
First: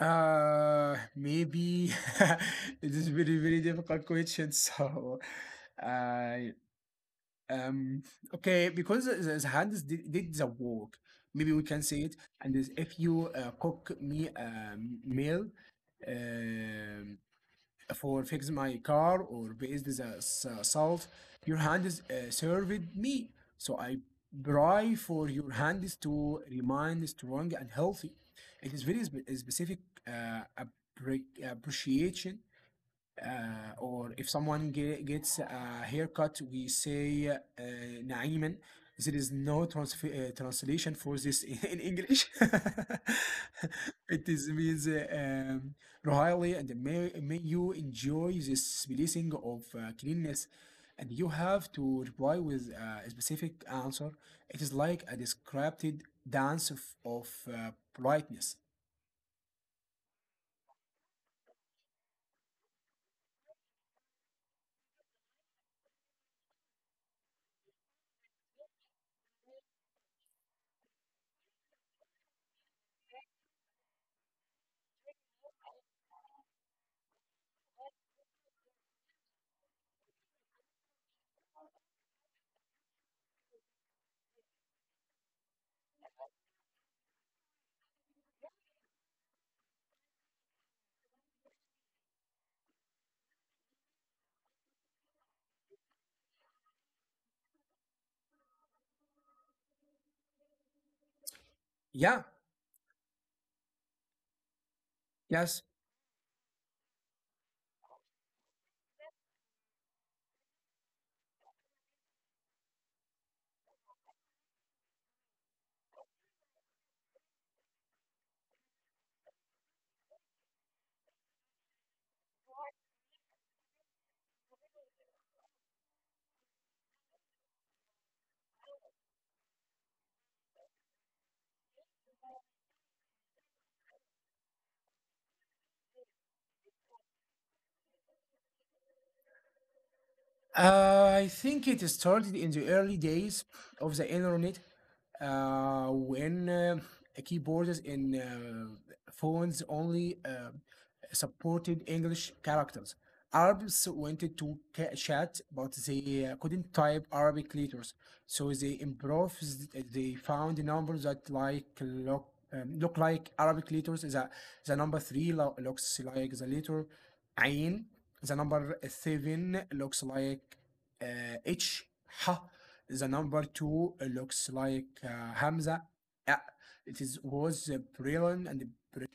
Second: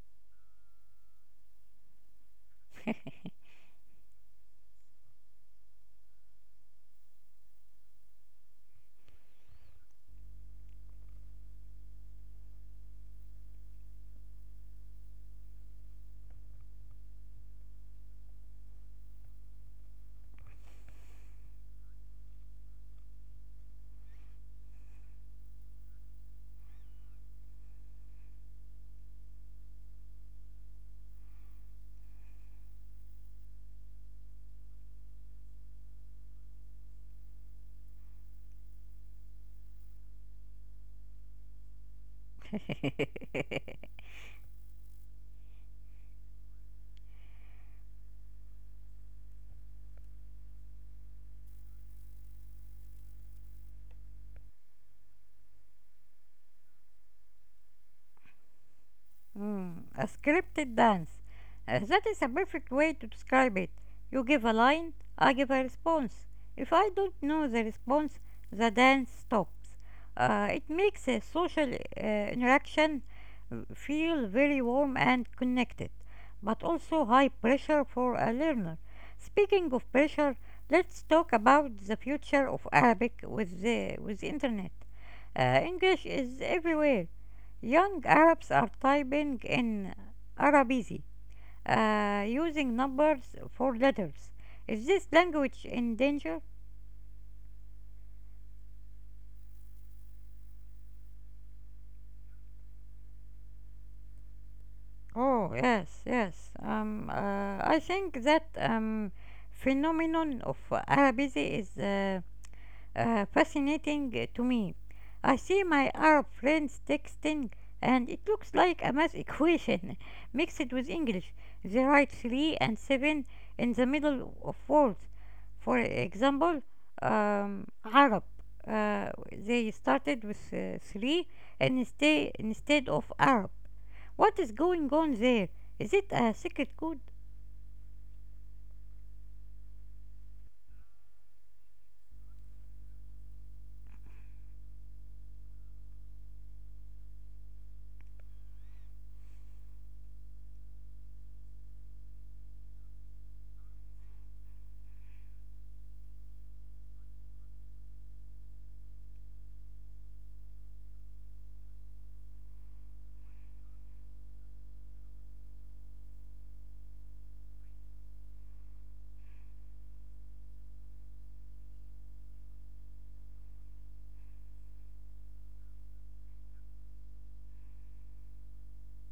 [SPEAKER 2] Maybe it is very difficult question. So, uh, Um, okay, because the hands did the work, maybe we can say it. And is if you cook me a meal um, for fix my car or based the salt, your hands served me. So I pray for your hands to remain strong and healthy. It is very specific appreciation or if someone gets a haircut, we say نعيما. There is no translation for this in English. It is means royally, and may you enjoy this blessing of cleanness. And you have to reply with a specific answer. It is like a described dance of politeness.
[SPEAKER 1] Mm, a scripted dance. That is a perfect way to describe it. You give a line, I give a response. If I don't know the response, the dance stops. It makes a social interaction feel very warm and connected, but also high pressure for a learner. Speaking of pressure, let's talk about the future of Arabic with the internet. English is everywhere. Young Arabs are typing in Arabic, using numbers for letters. Is this language in danger?
[SPEAKER 2] Yeah, yes.
[SPEAKER 1] Oh, yes, yes. I think that phenomenon of Arabic is fascinating to me. I see my Arab friends texting, and it looks like a math equation mixed with English. They write 3 and 7 in the middle of words. For example, Arab. They started with 3 and instead of Arab. What is going on there? Is it a secret code?
[SPEAKER 2] I think it started in the early days of the internet when keyboards and phones only. Supported English characters. Arabs wanted to chat, but they couldn't type Arabic letters, so they improvised. They found numbers that look like Arabic letters. The number three looks like the letter Ain. The number seven looks like H. Ha. The number two looks like Hamza. Uh, was a prion and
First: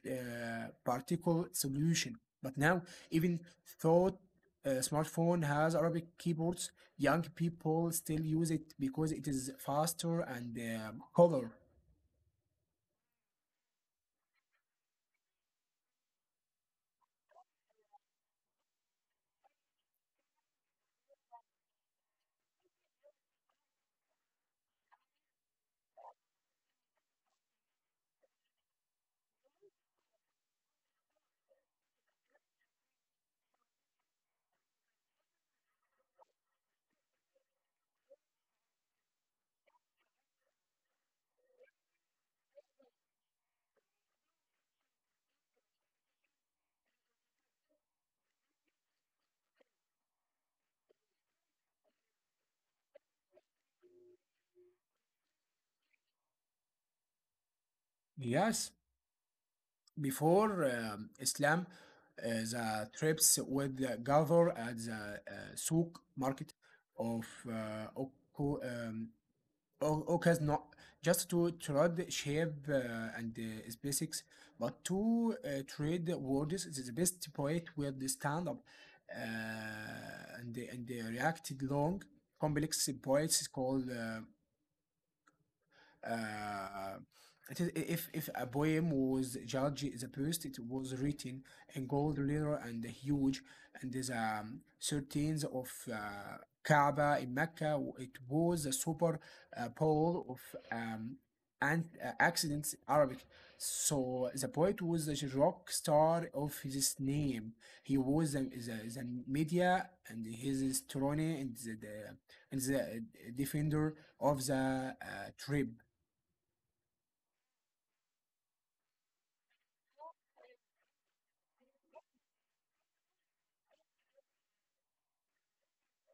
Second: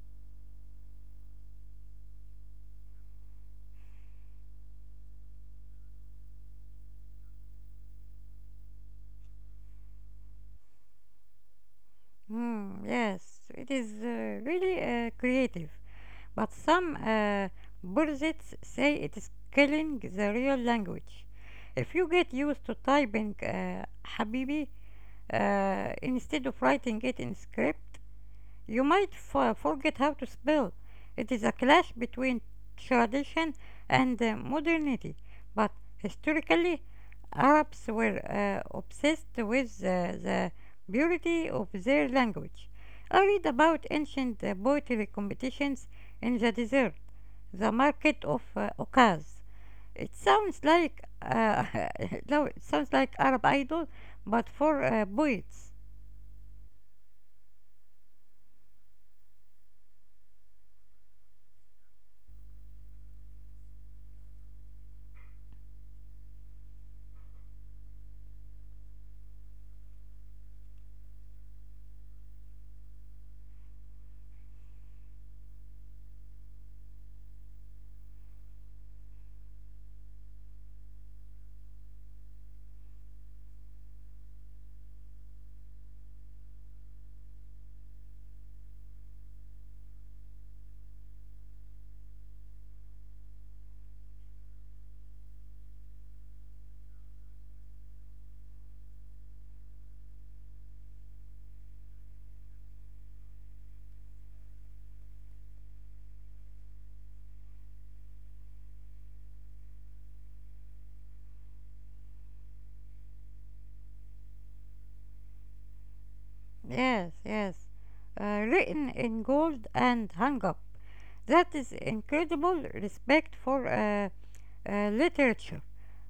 [SPEAKER 2] particle solution. But now, even though smartphone has Arabic keyboards, young people still use it because it is faster and color.
[SPEAKER 1] Hmm, yes, it is really creative. But some purists say it is killing the real language. If you get used to typing Habibi instead of writing it in script, you might forget how to spell. It is a clash between tradition and modernity. But historically, Arabs were obsessed with the purity of their language. I read about ancient poetry competitions in the desert, the market of Okaz. It sounds like no, it sounds like Arab Idol, but for poets.
[SPEAKER 2] Yes, before Islam, the trips would gather at the souk market of uh, Oku- um, Okay, it's not just to trade shape and specifics, but to trade words is the best poet will the stand up uh, and and the reacted long complex poets is called uh, it is, if a poem was judged the best, it was written in gold letter and huge, and the 13th of Kaaba in Mecca, it was a super pole of um, and accidents Arabic. So the poet was the rock star of his name. He was the media and his strong and the and the defender of the trip.
[SPEAKER 1] Yes, yes. Written in gold and hung up. That is incredible respect for literature.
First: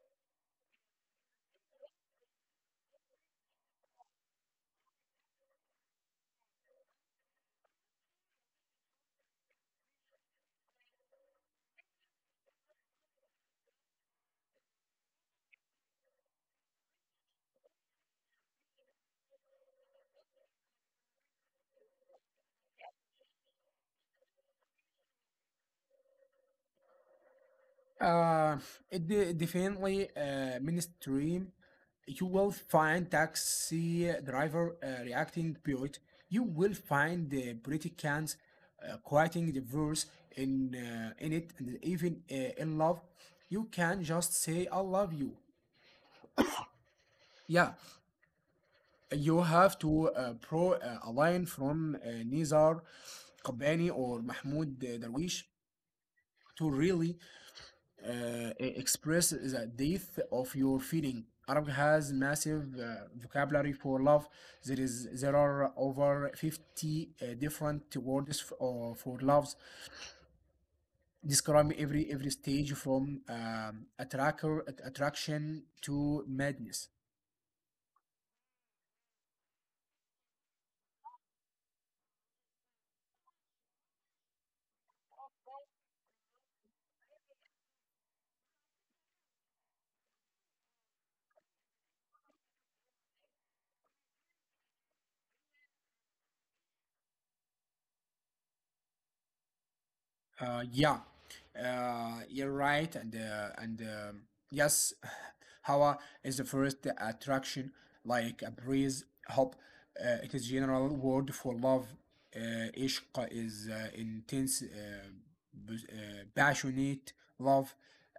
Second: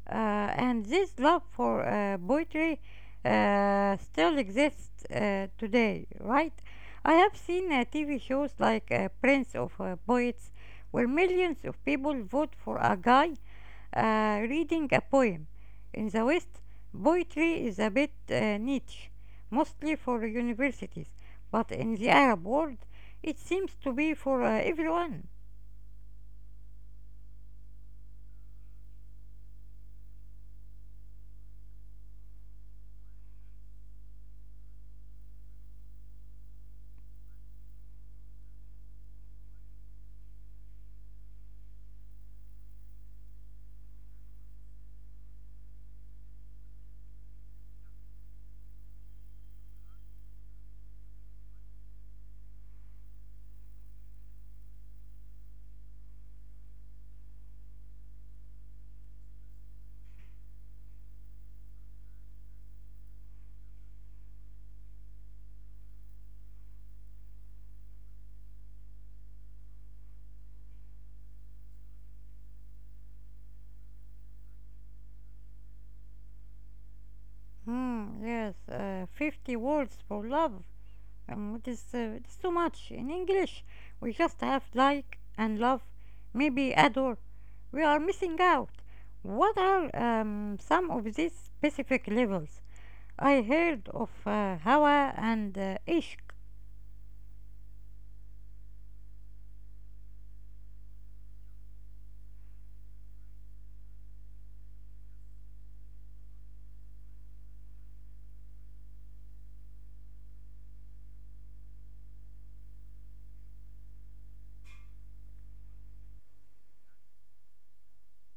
[SPEAKER 1] Uh, and this love for poetry still exists today, right? I have seen TV shows like Prince of Poets, where millions of people vote for a guy reading a poem. In the West, poetry is a bit niche, mostly for universities, but in the Arab world, it seems to be for everyone.
[SPEAKER 2] Uh, it definitely mainstream. You will find taxi driver reacting to it. You will find the British quoting the verse in it, and even in love. You can just say "I love you." Yeah, you have to pro a line from Nizar Qabbani or Mahmoud Darwish to really express the depth of your feeling. Arabic has massive vocabulary for love. There are over 50 different words for loves, describing every stage from attraction to madness.
[SPEAKER 1] Hmm, yes, 50 words for love. It is too much in English. We just have like and love, maybe adore. We are missing out. What are some of these specific levels? I heard of Hawa and Ishq.
[SPEAKER 2] Uh, yeah, you're right, and yes, Hawa is the first attraction, like a breeze. Hope it is general word for love. Ishq is intense, passionate love.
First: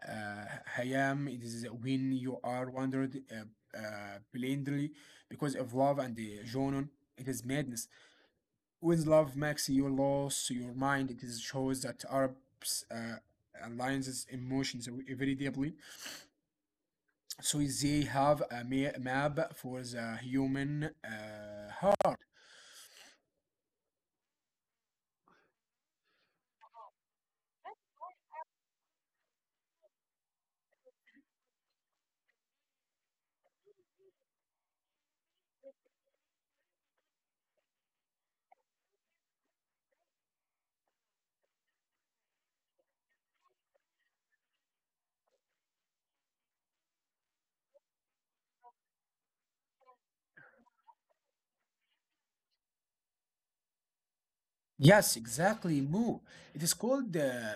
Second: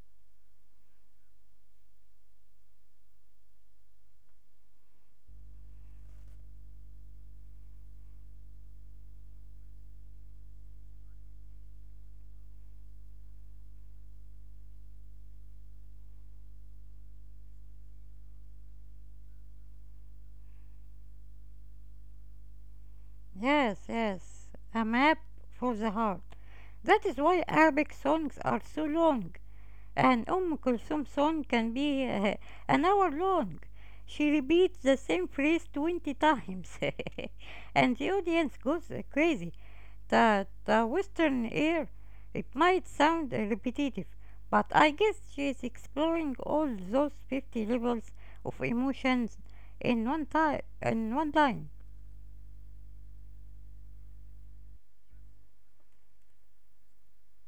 [SPEAKER 2] Uh, hayam it is when you are wandered blindly because of love and the It is madness. With love, Maxi, you lost your mind, it is shows that Arabs alliances emotions very deeply. So they have a map for the human heart.
[SPEAKER 1] Yes, yes, a map for the heart. That is why Arabic songs are so long. And Kulthum song can be an hour long. She repeats the same phrase 20 times, and the audience goes crazy. The Western air, it might sound repetitive, but I guess she is exploring all those 50 levels of emotions in time, in one line.
[SPEAKER 2] Yes, exactly, Mo. It is called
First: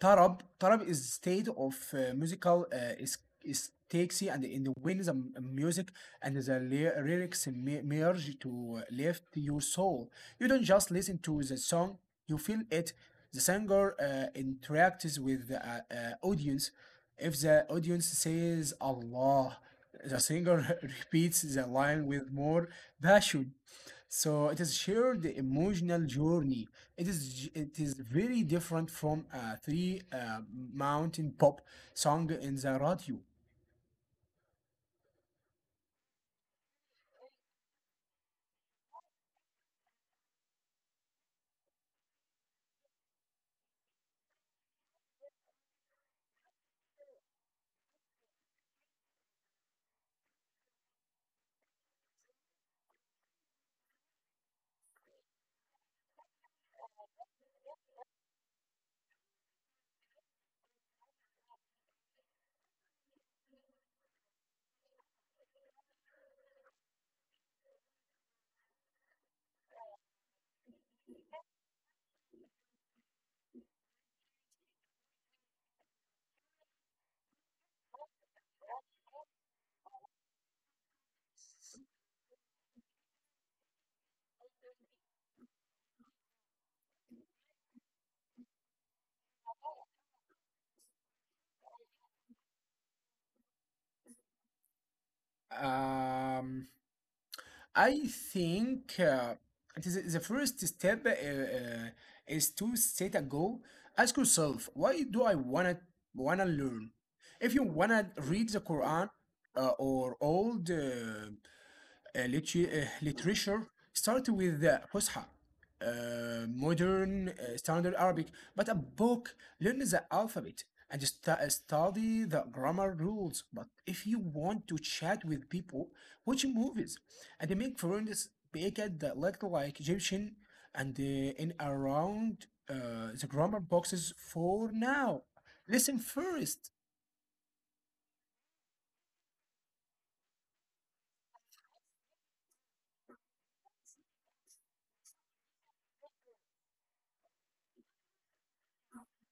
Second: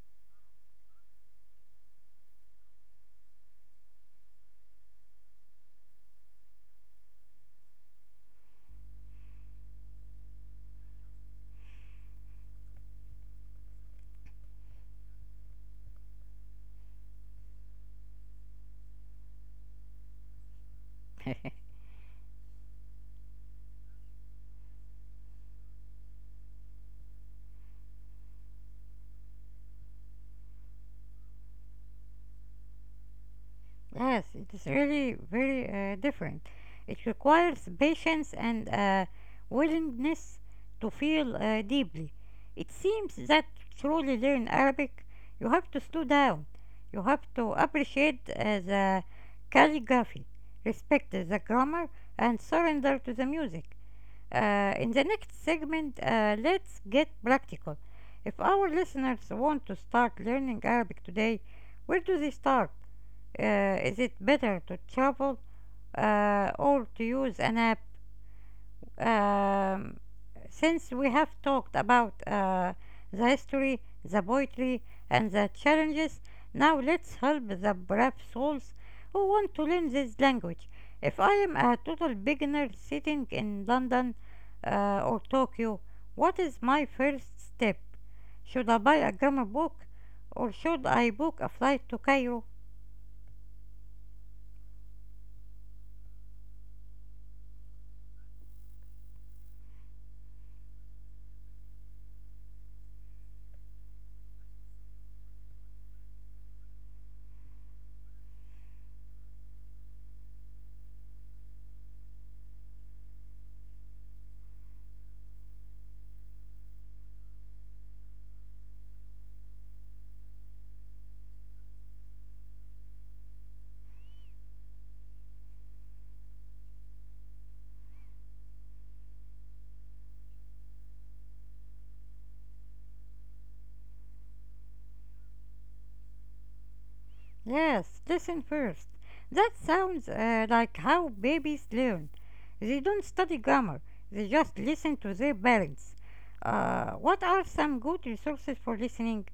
[SPEAKER 2] Tarab. Tarab is state of musical is taxi and in when the music and the lyrics merge to lift your soul. You don't just listen to the song; you feel it. The singer interacts with the audience. If the audience says Allah, the singer repeats the line with more passion. So it is shared emotional journey. It is very different from a three mountain pop song in the radio.
[SPEAKER 1] Yes, it is really very different. It requires patience and a willingness to feel deeply. It seems that to truly learn Arabic, you have to slow down. You have to appreciate the calligraphy, respect the grammar, and surrender to the music. In the next segment, let's get practical. If our listeners want to start learning Arabic today, where do they start? Is it better to travel or to use an app? Um, since we have talked about the history, the poetry, and the challenges, now let's help the brave souls who want to learn this language. If I am a total beginner sitting in London or Tokyo, what is my first step? Should I buy a grammar book or should I book a flight to Cairo?
[SPEAKER 2] Um, I think it is the first step is to set a goal. Ask yourself, why do I wanna learn? If you wanna read the Quran or old literature started with the Fusha, modern standard Arabic, but a book learns the alphabet and study the grammar rules. But if you want to chat with people, watch movies and make friends, speak at the little like Egyptian and in around the grammar boxes for now. Listen first.
[SPEAKER 1] Yes, listen first. That sounds like how babies learn. They don't study grammar, they just listen to their parents. What are some good resources for listening?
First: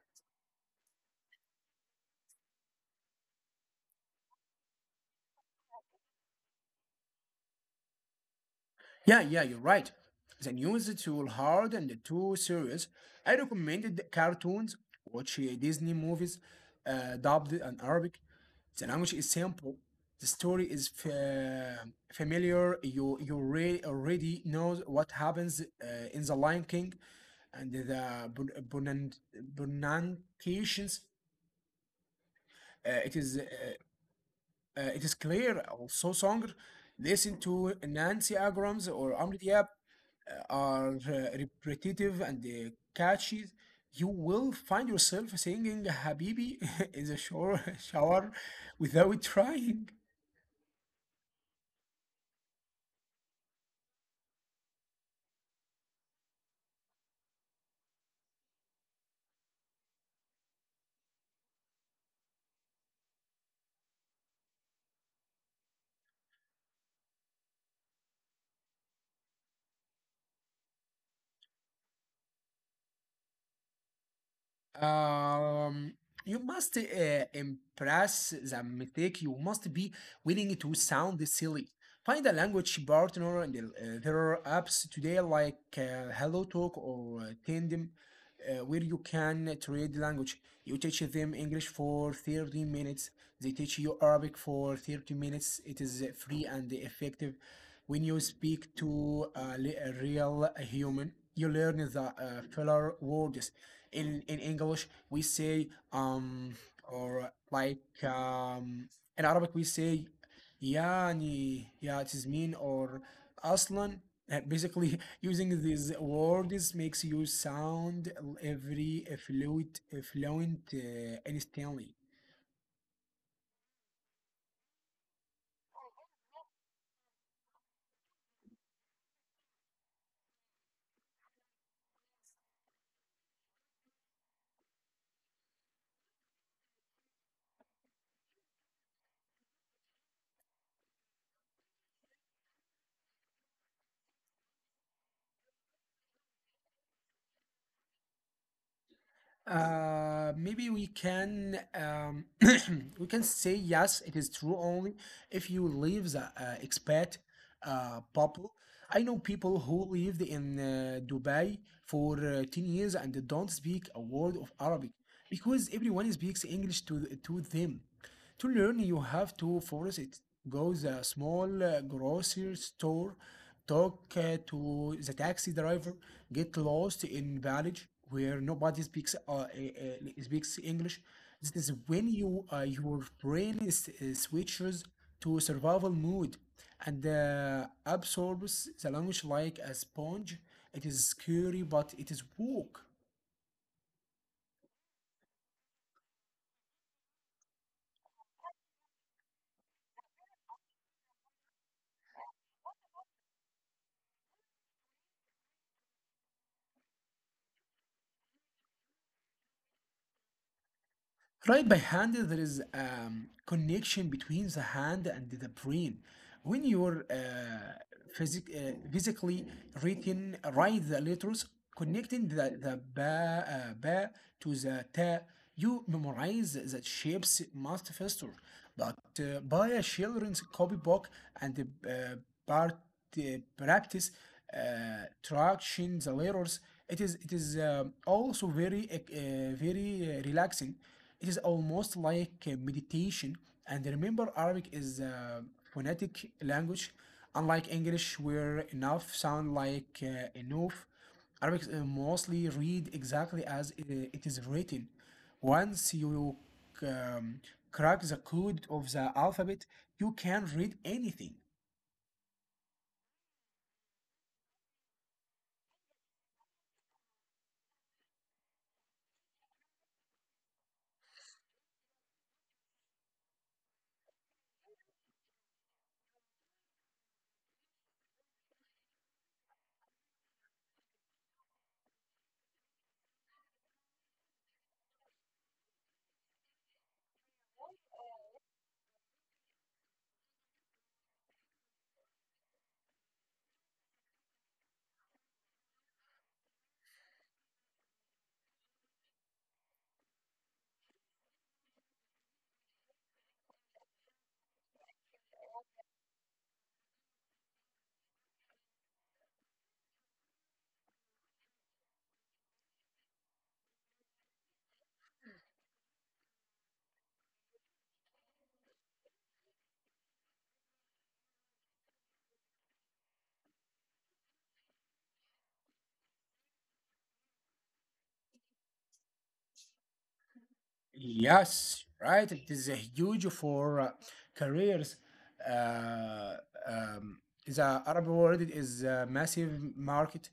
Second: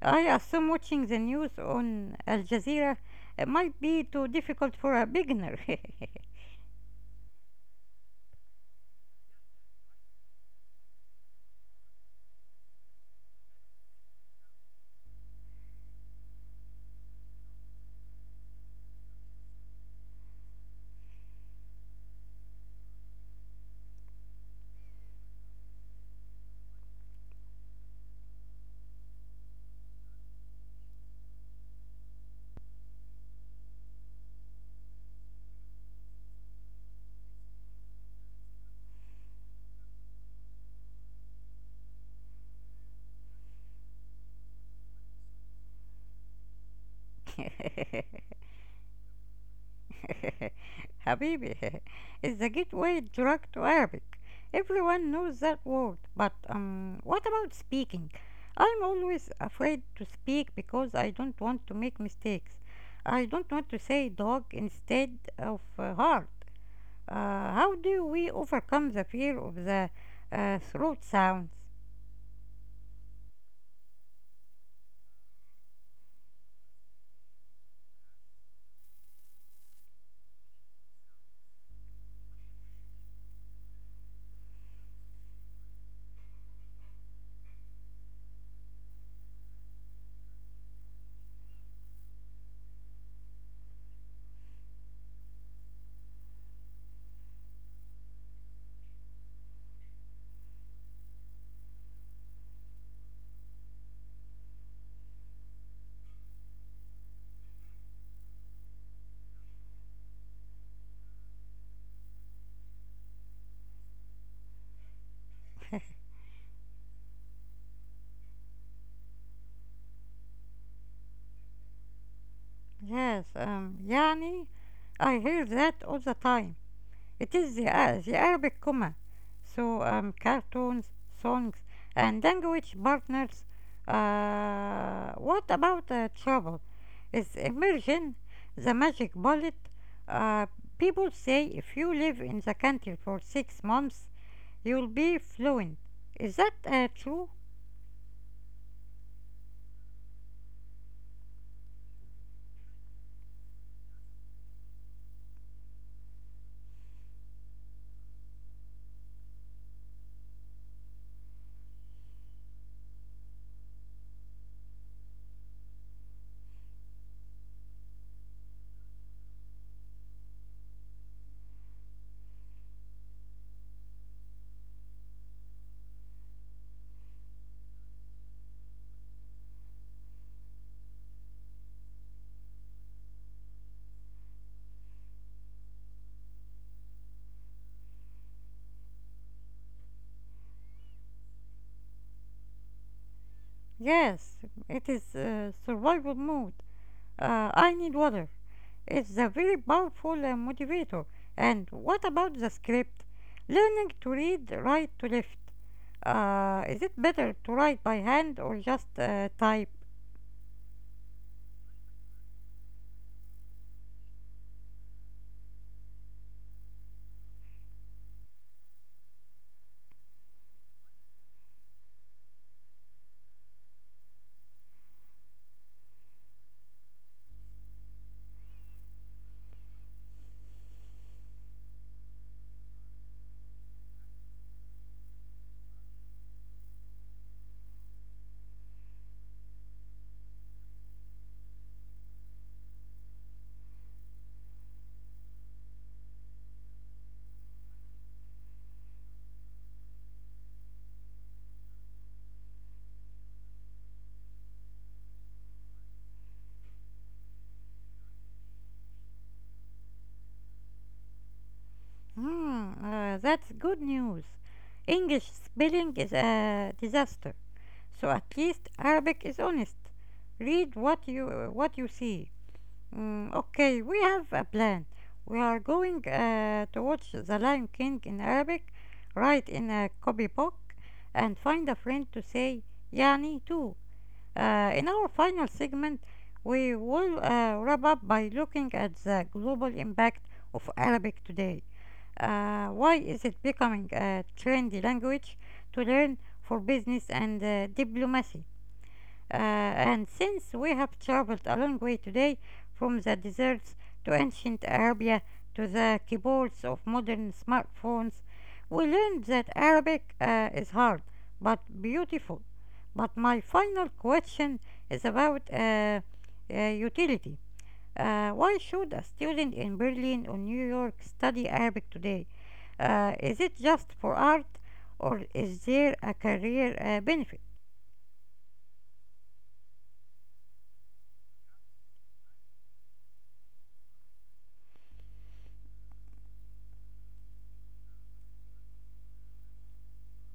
[SPEAKER 1] I assume watching the news on Al Jazeera might be too difficult for a beginner.
[SPEAKER 2] Yeah, yeah, you're right. The news is too hard and too serious. I recommended cartoons, watch Disney movies, dubbed in Arabic. The language is simple. The story is familiar. You already know what happens in the Lion King, and the pronunciations. Uh, it is uh, it is clear also Songer, listen to Nancy Agrams or Amri Diab are repetitive and catchy. You will find yourself singing Habibi in the shower without trying.
[SPEAKER 1] حبيبي is the gateway drug to Arabic. Everyone knows that word, but what about speaking? I'm always afraid to speak because I don't want to make mistakes. I don't want to say dog instead of heart. How do we overcome the fear of the throat sounds?
[SPEAKER 2] Um, you must impress the mistake. You must be willing to sound silly. Find a language partner, and there are apps today like HelloTalk or Tandem, where you can trade language. You teach them English for 30 minutes. They teach you Arabic for 30 minutes. It is free and effective. When you speak to a real human, you learn the filler words. In English we say or like um, in Arabic we say yani, yeah, it is mean, or aslan. Basically using these words makes you sound every fluent fluent instantly.
[SPEAKER 1] Yes, يعني I hear that all the time. It is the Arabic comma. So cartoons, songs, and language partners. What about travel? Is immersion the magic bullet? Uh, people say if you live in the country for 6 months, you'll be fluent. Is that true?
[SPEAKER 2] Maybe we can we can say yes, it is true only if you leave the expat bubble. I know people who lived in Dubai for 10 years and they don't speak a word of Arabic because everyone speaks English to them. To learn, you have to force it. Go the small grocery store, talk to the taxi driver, get lost in village where nobody speaks speaks English. This is when your brain switches to survival mode and absorbs the language like a sponge. It is scary, but it is woke.
[SPEAKER 1] Yes, it is survival mode. I need water. It's a very powerful motivator. And what about the script? Learning to read right to left. Is it better to write by hand or just type?
[SPEAKER 2] Right by hand, there is a connection between the hand and the brain. When you're physically written, write the letters, connecting the ba to the ta, you memorize the shapes much faster. But buy a children's copybook and part, uh, practice tractions, the layers. It is also very very relaxing. It is almost like meditation. And remember, Arabic is a phonetic language, unlike English, where enough sound like enough. Arabic mostly read exactly as it is written. Once you um, crack the code of the alphabet, you can read anything.
[SPEAKER 1] Hmm, that's good news. English spelling is a disaster. So at least Arabic is honest. Read what you see. Mm, okay, we have a plan. We are going to watch The Lion King in Arabic, write in a copybook, and find a friend to say Yani too. In our final segment, we will wrap up by looking at the global impact of Arabic today. Why is it becoming a trendy language to learn for business and diplomacy? And since we have traveled a long way today, from the deserts to ancient Arabia to the keyboards of modern smartphones, we learned that Arabic is hard but beautiful. But my final question is about utility. Why should a student in Berlin or New York study Arabic today? Is it just for art or is there a career benefit?
[SPEAKER 2] Yes, right. It is a huge for careers. Uh, um, the Arab world is a massive market.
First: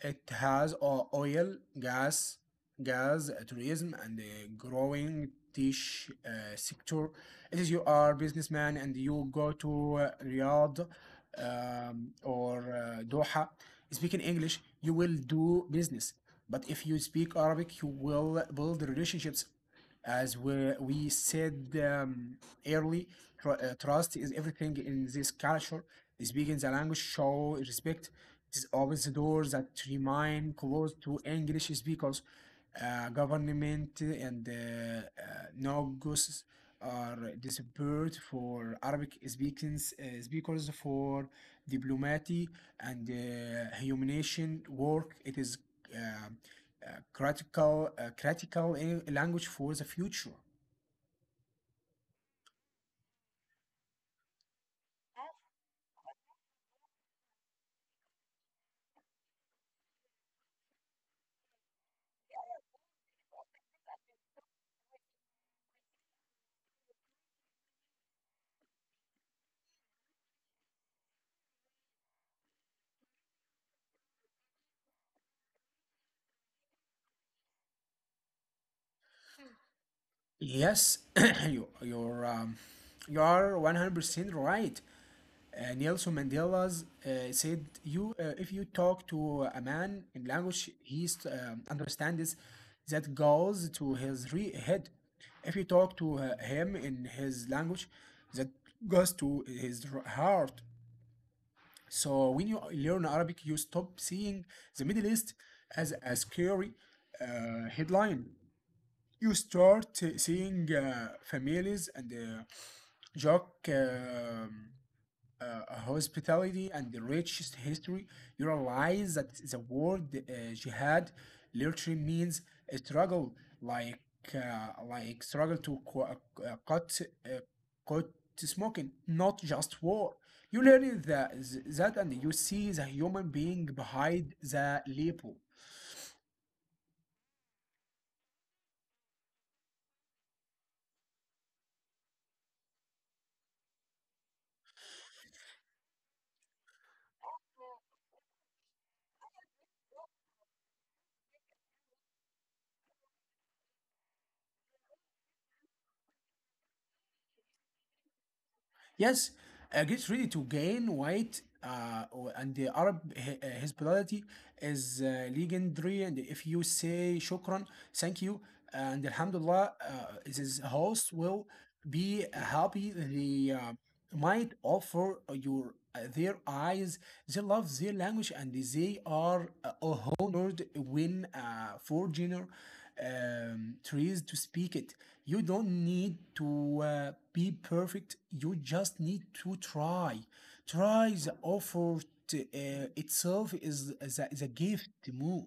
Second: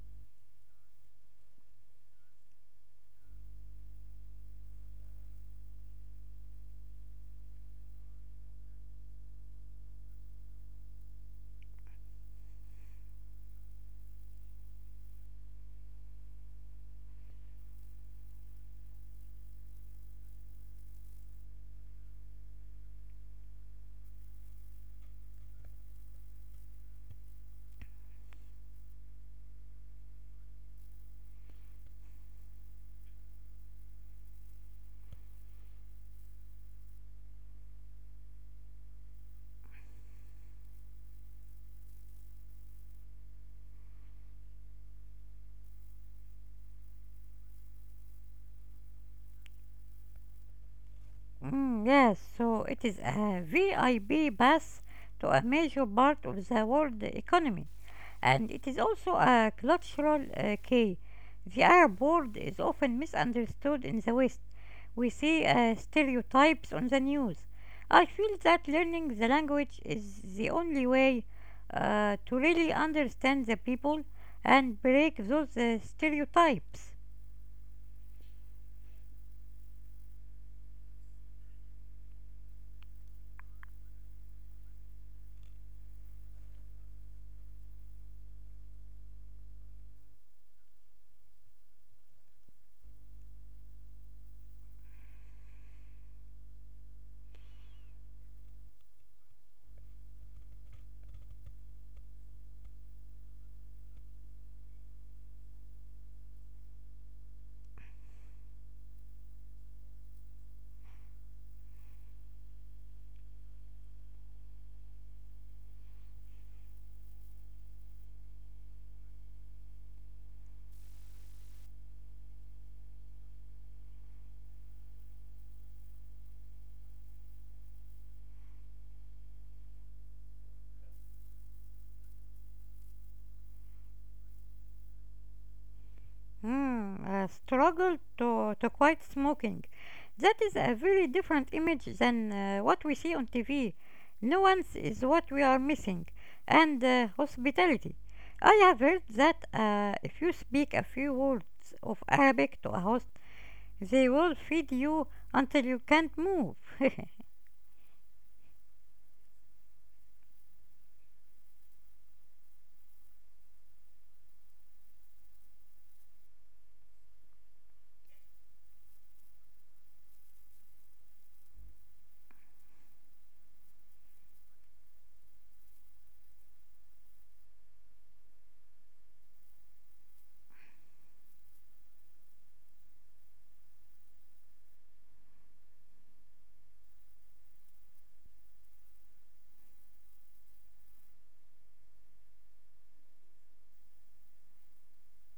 [SPEAKER 2] It has oil, gas, tourism, and a growing tech sector. It is you are businessman and you go to Riyadh or Doha speaking English, you will do business. But if you speak Arabic, you will build relationships, as we said um, early, tr trust is everything in this culture. Speaking the language show respect. It opens the doors that remain closed to English speakers. Government and nogues are disappeared for Arabic speakers for diplomacy and humanitarian work. It is. Um critical language for the future.
[SPEAKER 1] Mm, yes, so it is a VIP pass to a major part of the world economy, and it is also a cultural key. The Arab world is often misunderstood in the West. We see stereotypes on the news. I feel that learning the language is the only way to really understand the people and break those stereotypes.
[SPEAKER 2] Yes, you you're um, you are 100% right. Nelson Mandela's said, "You, if you talk to a man in language he understands, that goes to his head. If you talk to him in his language, that goes to his heart." So when you learn Arabic, you stop seeing the Middle East as a scary headline. You start seeing families and joke, uh, hospitality and the richest history. You realize that the word jihad literally means a struggle, like uh, like struggle to uh, cut uh, cut smoking, not just war. You learn that, and you see the human being behind the label.
[SPEAKER 1] Mm, a struggle to quit smoking. That is a very different image than what we see on TV. Nuance is what we are missing, and hospitality. I have heard that if you speak a few words of Arabic to a host, they will feed you until you can't move.
[SPEAKER 2] Yes, gets ready to gain weight, and the Arab hospitality is legendary. And if you say shukran, thank you, and alhamdulillah, his host will be happy. The might offer your their eyes. They love their language and they are honored when a foreigner tries to speak it. You don't need to be perfect, you just need to try, try. The effort itself is the gift, Mo.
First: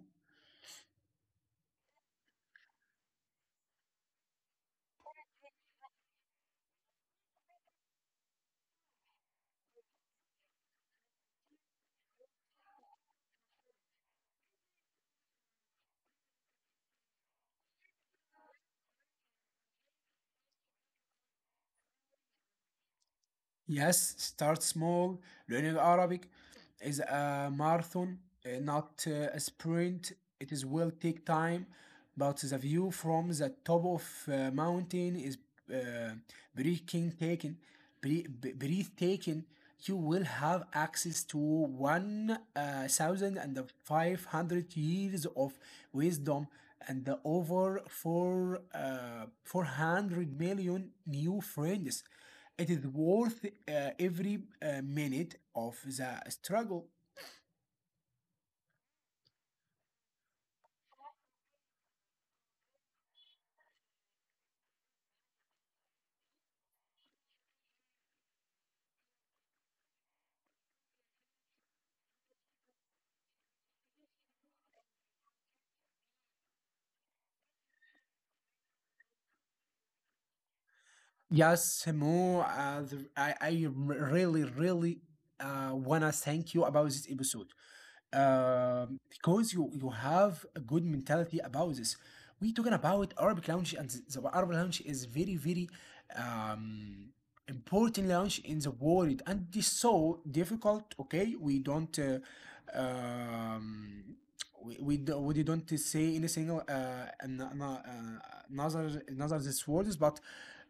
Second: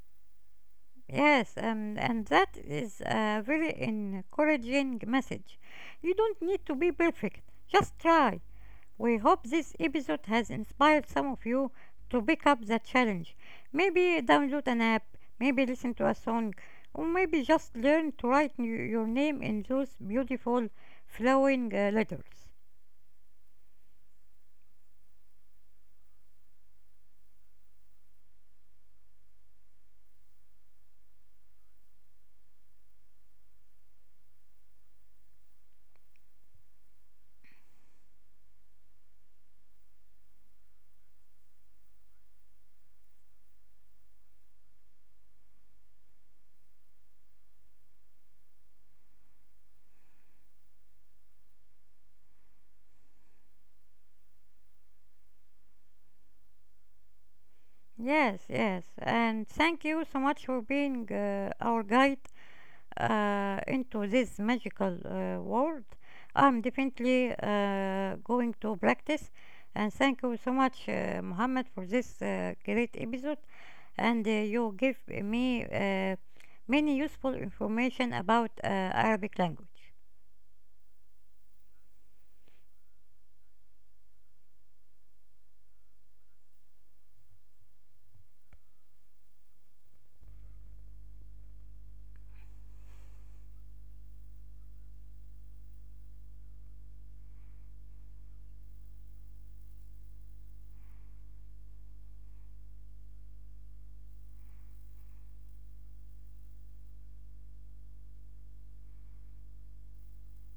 [SPEAKER 1] Yes, and that is a very encouraging message. You don't need to be perfect, just try. We hope this episode has inspired some of you to pick up the challenge. Maybe download an app, maybe listen to a song, or maybe just learn to write your name in those beautiful flowing letters.
[SPEAKER 2] Yes, start small. Learning Arabic is a marathon, not a sprint. It is will take time, but the view from the top of mountain is uh, breathtaking, breathtaking. You will have access to 1,500 years of wisdom and over 400 million new friends. It is worth every minute of the struggle.
[SPEAKER 1] Yes, yes, and thank you so much for being our guide into this magical world, I'm definitely going to practice. And thank you so much, Muhammad, for this great episode. And you give me many useful information about Arabic language.
[SPEAKER 2] Yes, Mo, I really, really wanna thank you about this episode. Because you have a good mentality about this. We talking about Arabic language, and the Arabic language is very very um, important language in the world, and it's so difficult. Okay, we don't. Um, we don't say any single another these words, but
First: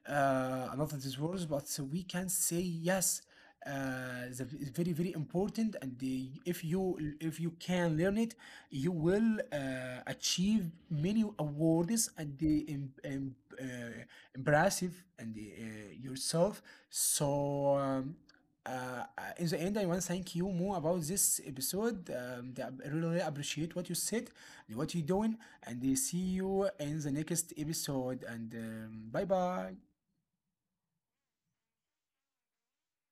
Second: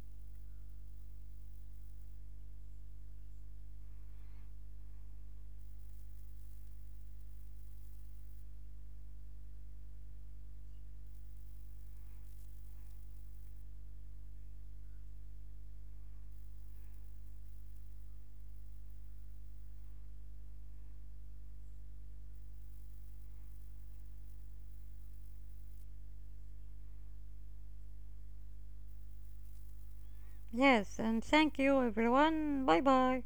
[SPEAKER 2] another these words, but we can say yes, the, is very very important, and the, if you can learn it you will achieve many awards and the uh, impressive and the, yourself. So uh, in the end, I want to thank you more about this episode. I really appreciate what you said, what you're doing, and see you in the next episode. And bye bye.
[SPEAKER 1] Yes, and thank you, everyone. Bye bye.